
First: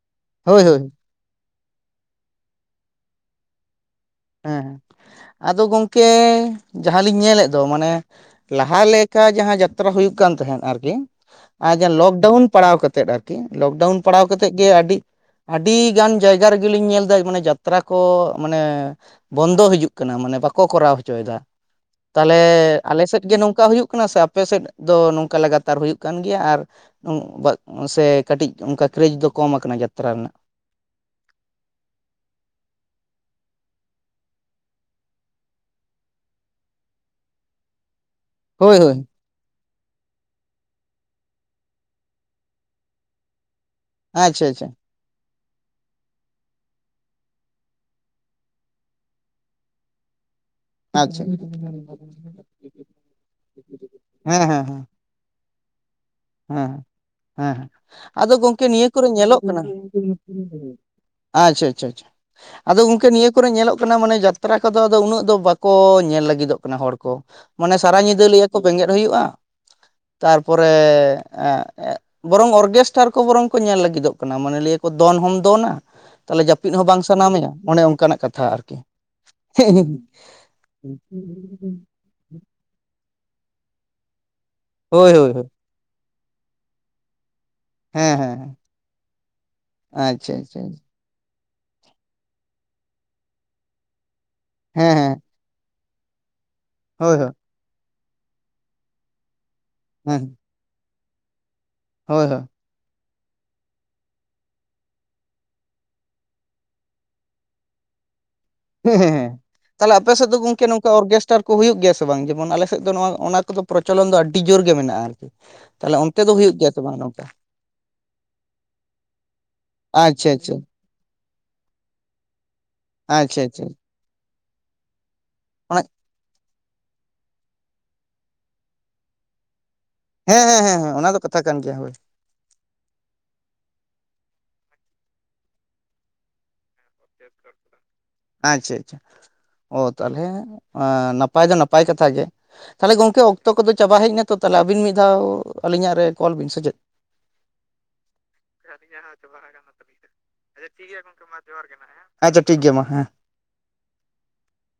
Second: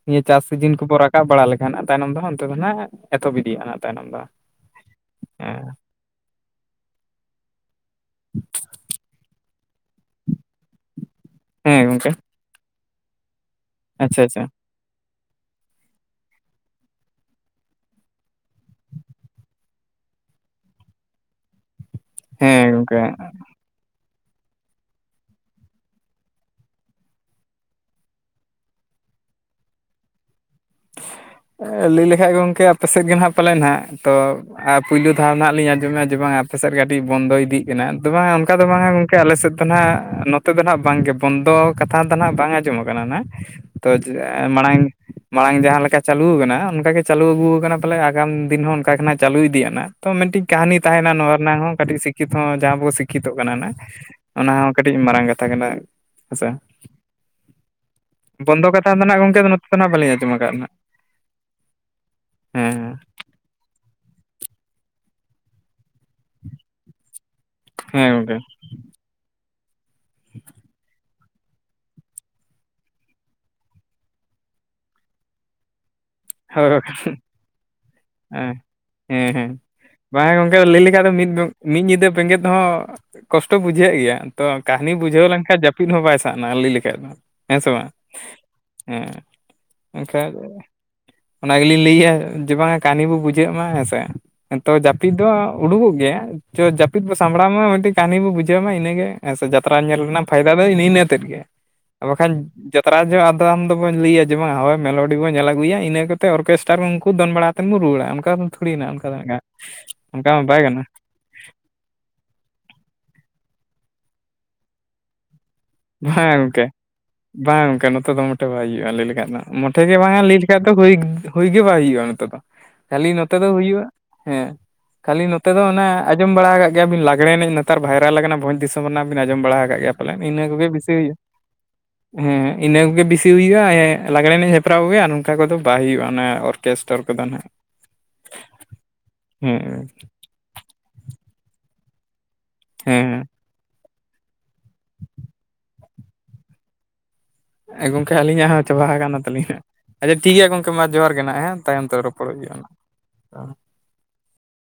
ᱱᱤᱭᱟᱹ ᱪᱟᱥ ᱦᱳᱭ ᱥᱤᱡᱤᱱ ᱦᱳᱭ ᱠᱚᱵᱚ ᱨᱟ ᱨᱟᱠᱟᱵ ᱵᱟᱲᱟ ᱞᱮᱠᱷᱟ ᱟᱨ ᱛᱟᱭᱱᱚᱢ ᱱᱟᱜ ᱚᱱᱛᱮ ᱫᱚ ᱱᱟᱦᱟᱜ ᱮᱛᱚᱦᱚᱵ ᱤᱫᱤᱜᱼᱟ ᱱᱟᱜ ᱛᱟᱭᱱᱚᱢ ᱫᱚ᱾ ᱦᱮᱸ ᱦᱮ ᱟᱫᱚ ᱦᱮᱸ ᱜᱚᱝᱠᱮ ᱡᱟᱦᱟᱸᱞᱤᱧ ᱧᱮᱞᱮᱫ ᱫᱚ ᱢᱟᱱᱮ ᱞᱟᱦᱟ ᱞᱮᱠᱟ ᱡᱟᱦᱟᱸ ᱡᱟᱛᱨᱟ ᱦᱩᱭᱩᱜ ᱠᱟᱱ ᱛᱟᱦᱮᱸᱫ ᱟᱨᱠᱤ᱾ ᱟᱨ ᱦᱮᱸ ᱡᱟ ᱜᱚᱝᱠᱮ ᱞᱚᱠᱰᱟᱣᱩᱱ ᱯᱟᱲᱟᱣ ᱠᱟᱛᱮᱫ ᱟᱨᱠᱤ ᱞᱚᱠᱰᱟᱣᱩᱱ ᱟᱪᱪᱷᱟ ᱯᱟᱲᱟᱣ ᱟᱪᱪᱷᱟ ᱠᱟᱛᱮᱫ ᱜᱮ ᱟᱹᱰᱤ ᱟᱹᱰᱤ ᱜᱟᱱ ᱡᱟᱭᱜᱟ ᱨᱮᱜᱮᱞᱤᱧ ᱧᱮᱞ ᱫᱟ ᱢᱟᱱᱮ ᱡᱟᱛᱨᱟ ᱠᱚ ᱢᱟᱱᱮ ᱵᱚᱱᱫᱚ ᱦᱤᱡᱩᱜ ᱠᱟᱱᱟ ᱢᱟᱱᱮ ᱵᱟᱠᱚ ᱠᱚᱨᱟᱣ ᱦᱚᱪᱚᱭᱮᱫᱟ᱾ ᱛᱟᱦᱚᱞᱮ ᱦᱮᱸ ᱜᱚᱝᱠᱮ ᱟᱞᱮ ᱥᱮᱫ ᱜᱮ ᱱᱚᱝᱠᱟ ᱦᱩᱭᱩᱜ ᱠᱟᱱᱟ ᱥᱮ ᱟᱯᱮ ᱥᱮᱫ ᱫᱚ ᱱᱚᱝᱠᱟ ᱞᱟᱜᱟᱛᱟᱨ ᱦᱩᱭᱩᱜ ᱠᱟᱱ ᱜᱮᱭᱟ ᱟᱨ [unintelligible] ᱥᱮ ᱠᱟᱹᱴᱤᱡ ᱚᱱᱠᱟ ᱠᱨᱮᱡᱽ ᱫᱚ ᱠᱚᱢ ᱟᱠᱟᱱᱟ ᱡᱟᱛᱨᱟ ᱨᱮᱱᱟᱜ? ᱞᱟᱹᱭ ᱞᱮᱠᱷᱟᱡ ᱜᱚᱝᱠᱮ ᱟᱯᱮ ᱥᱮᱫ ᱜᱮ ᱱᱟᱜ ᱯᱟᱞᱮᱱ ᱱᱟᱦᱟᱜ ᱛᱚᱼᱼ ᱟᱨ ᱯᱳᱭᱞᱳ ᱫᱷᱟᱣ ᱱᱟᱦᱟᱜ ᱞᱤᱧ ᱟᱸᱡᱚᱢᱮᱜ-ᱟ ᱡᱮ ᱵᱟᱝ ᱟᱯᱮ ᱥᱮᱱ ᱠᱟᱹᱴᱤᱡ ᱵᱚᱱᱫᱚ ᱤᱫᱤᱜ ᱠᱟᱱᱟ, ᱛᱚ ᱵᱟᱝ ᱚᱱᱠᱟ ᱫᱚ ᱦᱳᱭ ᱵᱟᱝᱟ ᱦᱳᱭ ᱜᱚᱝᱠᱮ᱾ ᱠᱮ ᱟᱞᱮ ᱥᱮᱫ ᱫᱚ ᱱᱟᱦᱟᱸᱜ ᱱᱚᱛᱮ ᱫᱚ ᱱᱟᱦᱟᱜ ᱵᱟᱝᱜᱮ ᱵᱚᱱᱫᱚ ᱠᱟᱛᱷᱟ ᱫᱚ ᱱᱟᱦᱟᱜ ᱵᱟᱝ ᱟᱸᱡᱚᱢ ᱠᱟᱱᱟ ᱱᱟᱦᱟᱜ ᱾ ᱛᱚ ᱟᱪᱪᱷᱟ ᱟᱪᱪᱷᱟ ᱢᱟᱲᱟᱝ ᱢᱟᱲᱟᱝ ᱡᱟᱦᱟᱸ ᱞᱮᱠᱟ ᱪᱟᱹᱞᱩ ᱟᱠᱟᱱᱟ ᱚᱱᱠᱟ ᱜᱮ ᱪᱟᱹᱞᱩ ᱟᱹᱜᱩ ᱟᱠᱟᱱᱟ ᱯᱟᱞᱮ ᱟᱜᱟᱢ ᱫᱤᱱ ᱦᱚᱸ ᱚᱱᱠᱟᱜᱮ ᱱᱟᱦᱟᱜ ᱪᱟᱞᱩ ᱤᱫᱤᱜ-ᱟ ᱱᱟᱸᱜ᱾ ᱛᱚ ᱢᱤᱫᱴᱤᱡ ᱠᱟᱹᱦᱱᱤ ᱛᱟᱦᱮᱱᱟ ᱟᱪᱪᱷᱟ ᱱᱚᱣᱟ ᱨᱮᱱᱟᱜ ᱦᱚᱸ ᱠᱟᱹᱴᱤᱡ ᱥᱤᱠᱠᱷᱤᱛᱚ ᱦᱚᱸ ᱡᱟᱦᱟᱸ ᱵᱚ ᱥᱤᱠᱠᱷᱤᱛᱚᱜ ᱠᱟᱱᱟ ᱱᱟᱜ᱾ ᱦᱮᱸ ᱚᱱᱟ ᱦᱮᱸ ᱦᱚᱸ ᱠᱟᱴᱤᱡ ᱢᱟᱨᱟᱝ ᱠᱟᱛᱷᱟ ᱠᱟᱱᱟ᱾ ᱦᱮᱸᱥᱮ ᱦᱮᱸ ᱦᱮᱸ ᱟᱫᱚ ᱜᱚᱝᱠᱮ ᱵᱚᱱᱫᱚ ᱱᱤᱭᱟᱹ ᱠᱟᱛᱷᱟ ᱫᱚ ᱠᱚᱨᱮ ᱱᱟᱦᱟᱜ ᱜᱚᱝᱠᱮ ᱧᱮᱞᱚᱜ ᱠᱟᱱᱟ᱾ ᱱᱚᱛᱮ ᱫᱚ ᱱᱟᱦᱟᱜ ᱵᱟᱹᱞᱤᱧ ᱟᱸᱡᱚᱢ ᱟᱠᱟᱫᱼᱟ ᱱᱟᱦᱟᱜ ᱟᱪᱪᱷᱟ ᱟᱪᱪᱷᱟ ᱪᱷᱟ ᱟᱫᱚ ᱦᱮᱸ ᱜᱚᱝᱠᱮ ᱱᱤᱭᱟᱹ ᱠᱚᱨᱮ ᱧᱮᱞᱚᱜ ᱠᱟᱱᱟ ᱢᱟᱱᱮ ᱡᱟᱛᱨᱟ ᱠᱚᱫᱚ ᱟᱫᱚ ᱩᱱᱟᱹᱜ ᱫᱚ ᱵᱟᱠᱚ ᱧᱮᱞ ᱞᱟᱹᱜᱤᱫᱚᱜ ᱠᱟᱱᱟ ᱦᱚᱲ ᱠᱚ᱾ ᱢᱟᱱᱮ ᱥᱟᱨᱟ ᱦᱮᱸ ᱧᱤᱫᱟᱹ ᱜᱚᱝᱠᱮ ᱞᱟᱹᱭᱟᱠᱚ ᱵᱮᱸᱜᱮᱱ ᱦᱩᱭᱩᱜᱼᱟ, ᱛᱟᱨᱯᱚᱨᱮ ᱵᱚᱨᱚᱝ ᱚᱨᱜᱮᱥᱴᱟᱨ ᱠᱚ ᱵᱚᱨᱚᱝ ᱠᱚ ᱧᱮᱞ ᱞᱟᱹᱜᱤᱫᱚᱜ ᱠᱟᱱᱟ ᱢᱟᱱᱮ ᱞᱤᱭᱟᱹ ᱠᱚ ᱫᱚᱱ ᱦᱚᱢ ᱫᱚᱱᱟ᱾ ᱛᱟᱦᱚᱞᱮ ᱡᱟᱹᱯᱤᱫ ᱦᱳᱭ ᱦᱚᱸ ᱵᱟᱝ ᱥᱟᱱᱟᱢᱮᱭᱟ ᱚᱱᱮ ᱚᱱᱠᱟᱱᱟᱜ ᱠᱟᱛᱷᱟ᱾ ᱦᱮᱸ ᱟᱨᱠᱤ ᱦᱮᱸ ᱦᱮᱸ, ᱵᱟᱝᱟ ᱜᱚᱝᱠᱮ ᱞᱟᱹᱭ ᱞᱮᱠᱷᱟᱡ ᱫᱚ ᱢᱤᱫ [unintelligible] ᱧᱤᱫᱟᱹ ᱵᱮᱸᱜᱮᱫ ᱦᱚᱸ ᱠᱚᱥᱴᱚ ᱵᱩᱡᱷᱟᱹᱜ ᱜᱮᱭᱟ ᱛᱚ ᱠᱟᱦᱱᱤ ᱦᱳᱭ ᱵᱩᱡᱷᱟᱹᱣ ᱦᱳᱭ ᱦᱳᱭ ᱞᱮᱱᱠᱷᱟᱡ ᱡᱟᱯᱤᱫ ᱯᱤᱱ ᱦᱚᱸ ᱵᱟᱭ ᱥᱟᱜᱱᱟᱣᱟ ᱞᱟᱹᱭ ᱞᱮᱠᱷᱟᱡ ᱫᱚ᱾ ᱦᱮᱸ ᱥᱮ ᱵᱟᱝ, ᱦᱮᱸ ᱦᱮᱸ ᱦᱮᱸ ᱮᱱᱠᱷᱟᱱ ᱟᱪᱪᱷᱟ ᱟᱪᱪᱷᱟ ᱦᱮᱸ ᱚᱱᱟ ᱜᱮᱞᱤᱧ ᱞᱟᱹᱭᱮᱜ-ᱟ ᱡᱮ ᱵᱟᱝᱟ ᱠᱟᱹᱦᱱᱤ ᱠᱚ ᱵᱩᱡᱷᱟᱹᱜ ᱢᱟ ᱦᱮᱸ ᱥᱮ᱾ ᱛᱚ ᱡᱟᱹᱯᱤᱫ ᱦᱮᱸ ᱫᱚ ᱩᱰᱩᱠᱚᱜ ᱜᱮᱭᱟ ᱛᱚ ᱡᱟᱹᱯᱤᱫ ᱵᱚ ᱦᱳᱭ ᱦᱳᱭ ᱥᱟᱢᱵᱽᱲᱟᱣ ᱢᱟ ᱢᱤᱫᱴᱤᱡ ᱠᱟᱦᱱᱤ ᱵᱚ ᱵᱩᱡᱷᱟᱹᱣ ᱢᱟ ᱤᱱᱟᱹᱜᱮ᱾ ᱦᱮᱸ ᱥᱮ ᱡᱟᱛᱨᱟ ᱧᱮᱞ ᱨᱮᱱᱟᱜ ᱦᱮᱸ ᱯᱷᱟᱭᱫᱟ ᱫᱚ ᱤᱱᱤᱱᱟᱹᱛᱮᱫ ᱜᱮ ᱟᱨ ᱦᱳᱭ ᱵᱟᱠᱷᱟᱧ ᱦᱳᱭ ᱡᱟᱛᱨᱟ ᱡᱚᱜ ᱟᱫᱚ ᱟᱢᱫᱚ ᱫᱚᱵᱚ ᱞᱟᱹᱭᱟ ᱡᱮ ᱵᱟᱝ ᱦᱳᱭ ᱢᱮᱞᱳᱰᱤ ᱵᱚᱱ ᱧᱮᱞ ᱟᱹᱜᱩᱭᱟ ᱤᱱᱟᱹ ᱠᱟᱛᱮ ᱚᱨᱠᱮᱥᱴᱟᱨ ᱩᱱᱠᱩ ᱫᱚᱱ ᱵᱟᱲᱟ᱾ ᱠᱟᱛᱮᱱ ᱵᱚ ᱨᱩᱣᱟᱹᱲᱟ ᱚᱱᱠᱟ ᱛᱷᱩᱲᱤᱱᱟ ᱦᱮᱸ ᱚᱱᱠᱟ ᱫᱚ ᱦᱮᱸ ᱚᱱᱠᱟ ᱢᱟ ᱵᱟᱭ ᱜᱟᱱᱚᱜ᱾ ᱴᱟᱨ ᱠᱚ ᱦᱩᱭᱩᱜ ᱜᱮᱭᱟ ᱥᱮ ᱵᱟᱝ ᱡᱮᱢᱚᱱ ᱟᱞᱮ ᱥᱮᱫ ᱫᱚ ᱱᱚᱣᱟ ᱚᱱᱟ ᱠᱚᱫᱚ ᱯᱨᱚᱪᱚᱞᱚᱱ ᱫᱚ ᱟᱰᱰᱤ ᱡᱳᱨ ᱜᱮ ᱢᱮᱱᱟᱜᱼᱟ ᱟᱨᱠᱤ᱾ ᱛᱟᱦᱚᱞᱮ ᱚᱱᱛᱮ ᱫᱚ ᱦᱩᱭᱩᱜ ᱜᱮᱭᱟ ᱥᱮ ᱵᱟᱝ ᱟᱱᱟ? ᱵᱟᱝ-ᱟ ᱜᱚᱝᱠᱮ ᱱᱚᱛᱮ ᱫᱚ ᱢᱚᱴᱮ ᱵᱟᱭ ᱦᱩᱭᱩᱜᱼᱟ ᱞᱟᱹᱭ ᱞᱮᱠᱷᱟᱡ ᱫᱚ ᱢᱚᱴᱷᱮ ᱜᱮ ᱵᱟᱝ-ᱟ ᱟᱪᱪᱷᱟ ᱞᱟᱹᱭ ᱟᱪᱪᱷᱟ ᱞᱮᱠᱷᱟᱡ ᱫᱚ ᱦᱩᱭ ᱦᱩᱭ ᱜᱮ ᱵᱟᱭ ᱦᱩᱭᱩᱜᱼᱟ ᱱᱚᱛᱮ ᱫᱚ, ᱠᱷᱟᱹᱞᱤ ᱱᱚᱛᱮ ᱟᱪᱪᱷᱟ ᱫᱚ ᱟᱪᱪᱷᱟ ᱦᱩᱭᱩᱜᱼᱟ ᱦᱮᱸ ᱠᱷᱟᱹᱞᱤ ᱱᱚᱛᱮ ᱫᱚ ᱚᱱᱟ ᱟᱸᱡᱚᱢ ᱵᱟᱲᱟ ᱟᱠᱟᱜ ᱜᱮᱭᱟ ᱵᱤᱱ ᱞᱟᱜᱽᱲᱮ ᱮᱱᱮᱡ ᱱᱮᱛᱟᱨ ᱵᱷᱟᱭᱨᱟᱞ ᱟᱠᱟᱱᱟ, ᱵᱷᱚᱡᱽ ᱫᱤᱥᱚᱢ ᱨᱮᱱᱟᱜ ᱵᱤᱱ ᱟᱸᱡᱚᱢ ᱵᱟᱲᱟ ᱟᱠᱟᱫ ᱜᱮᱭᱟ ᱯᱟᱞᱮᱱ ᱤᱱᱟᱹ ᱦᱮᱸ ᱦᱮᱸ ᱠᱚᱜᱮ। ᱦᱮᱸ ᱵᱮᱥᱤ ᱚᱱᱟ ᱦᱩᱭᱩᱜᱼᱟ ᱫᱚ ᱠᱟᱛᱷᱟ ᱠᱟᱱ ᱜᱮᱭᱟ ᱦᱳᱭ। ᱦᱮᱸ ᱤᱱᱟᱹ ᱠᱚᱜᱮ ᱵᱮᱥᱤ ᱦᱩᱭᱩᱜᱼᱟ, ᱞᱟᱜᱽᱲᱮ ᱮᱱᱮᱡ ᱦᱮᱯᱨᱟᱣ ᱠᱚᱜᱮ ᱱᱚᱝᱠᱟ ᱠᱚᱫᱚ ᱵᱟᱭ ᱦᱩᱭᱩᱜᱼᱟ ᱚᱨ ᱠᱮᱥᱴᱟᱨ ᱠᱚ ᱟᱪᱪᱷᱟ ᱟᱪᱪᱷᱟ ᱚ ᱦᱮᱸ ᱛᱟᱦᱚᱞᱮ ᱟᱻ ᱱᱟᱯᱟᱭ ᱫᱚ ᱱᱟᱯᱟᱭ ᱠᱟᱛᱷᱟᱜ ᱜᱮ ᱛᱟᱞᱦᱮ ᱜᱚᱝᱠᱮ ᱦᱮᱸ ᱚᱠ ᱛᱚ ᱠᱚᱫᱚ ᱪᱟᱵᱟ ᱦᱮᱡᱱᱟ, ᱛᱚ ᱛᱟᱦᱚᱞᱮ ᱟᱹᱵᱤᱱ ᱢᱤᱫ ᱫᱷᱟᱣ ᱟᱹᱞᱤᱧᱟᱜ ᱨᱮ ᱠᱚᱞ ᱵᱤᱱ ᱥᱮ ᱪᱮᱫ? ᱜᱚᱢᱠᱮ ᱟᱹᱞᱤᱧᱟᱜ ᱦᱚᱸ ᱪᱟᱵᱟ ᱠᱟᱱᱟ ᱛᱟᱞᱤᱧᱟ, ᱟᱪᱪᱷᱟ ᱴᱷᱤᱠ ᱜᱮᱭᱟ ᱜᱚᱝᱠᱮ ᱢᱟ ᱡᱚᱦᱟᱨ ᱜᱮ ᱱᱟᱦᱟᱸᱜ ᱦᱮᱸ᱾ ᱛᱟᱭᱚᱢ ᱛᱮ ᱨᱚᱯᱚᱲᱚᱜ ᱟᱪᱪᱷᱟ ᱦᱩᱭᱩᱜ-ᱟ ᱴᱷᱤᱠ ᱦᱟᱸᱜ, ᱜᱮᱭᱟ ᱢᱟ ᱦᱮᱸ ᱦᱳᱭ᱾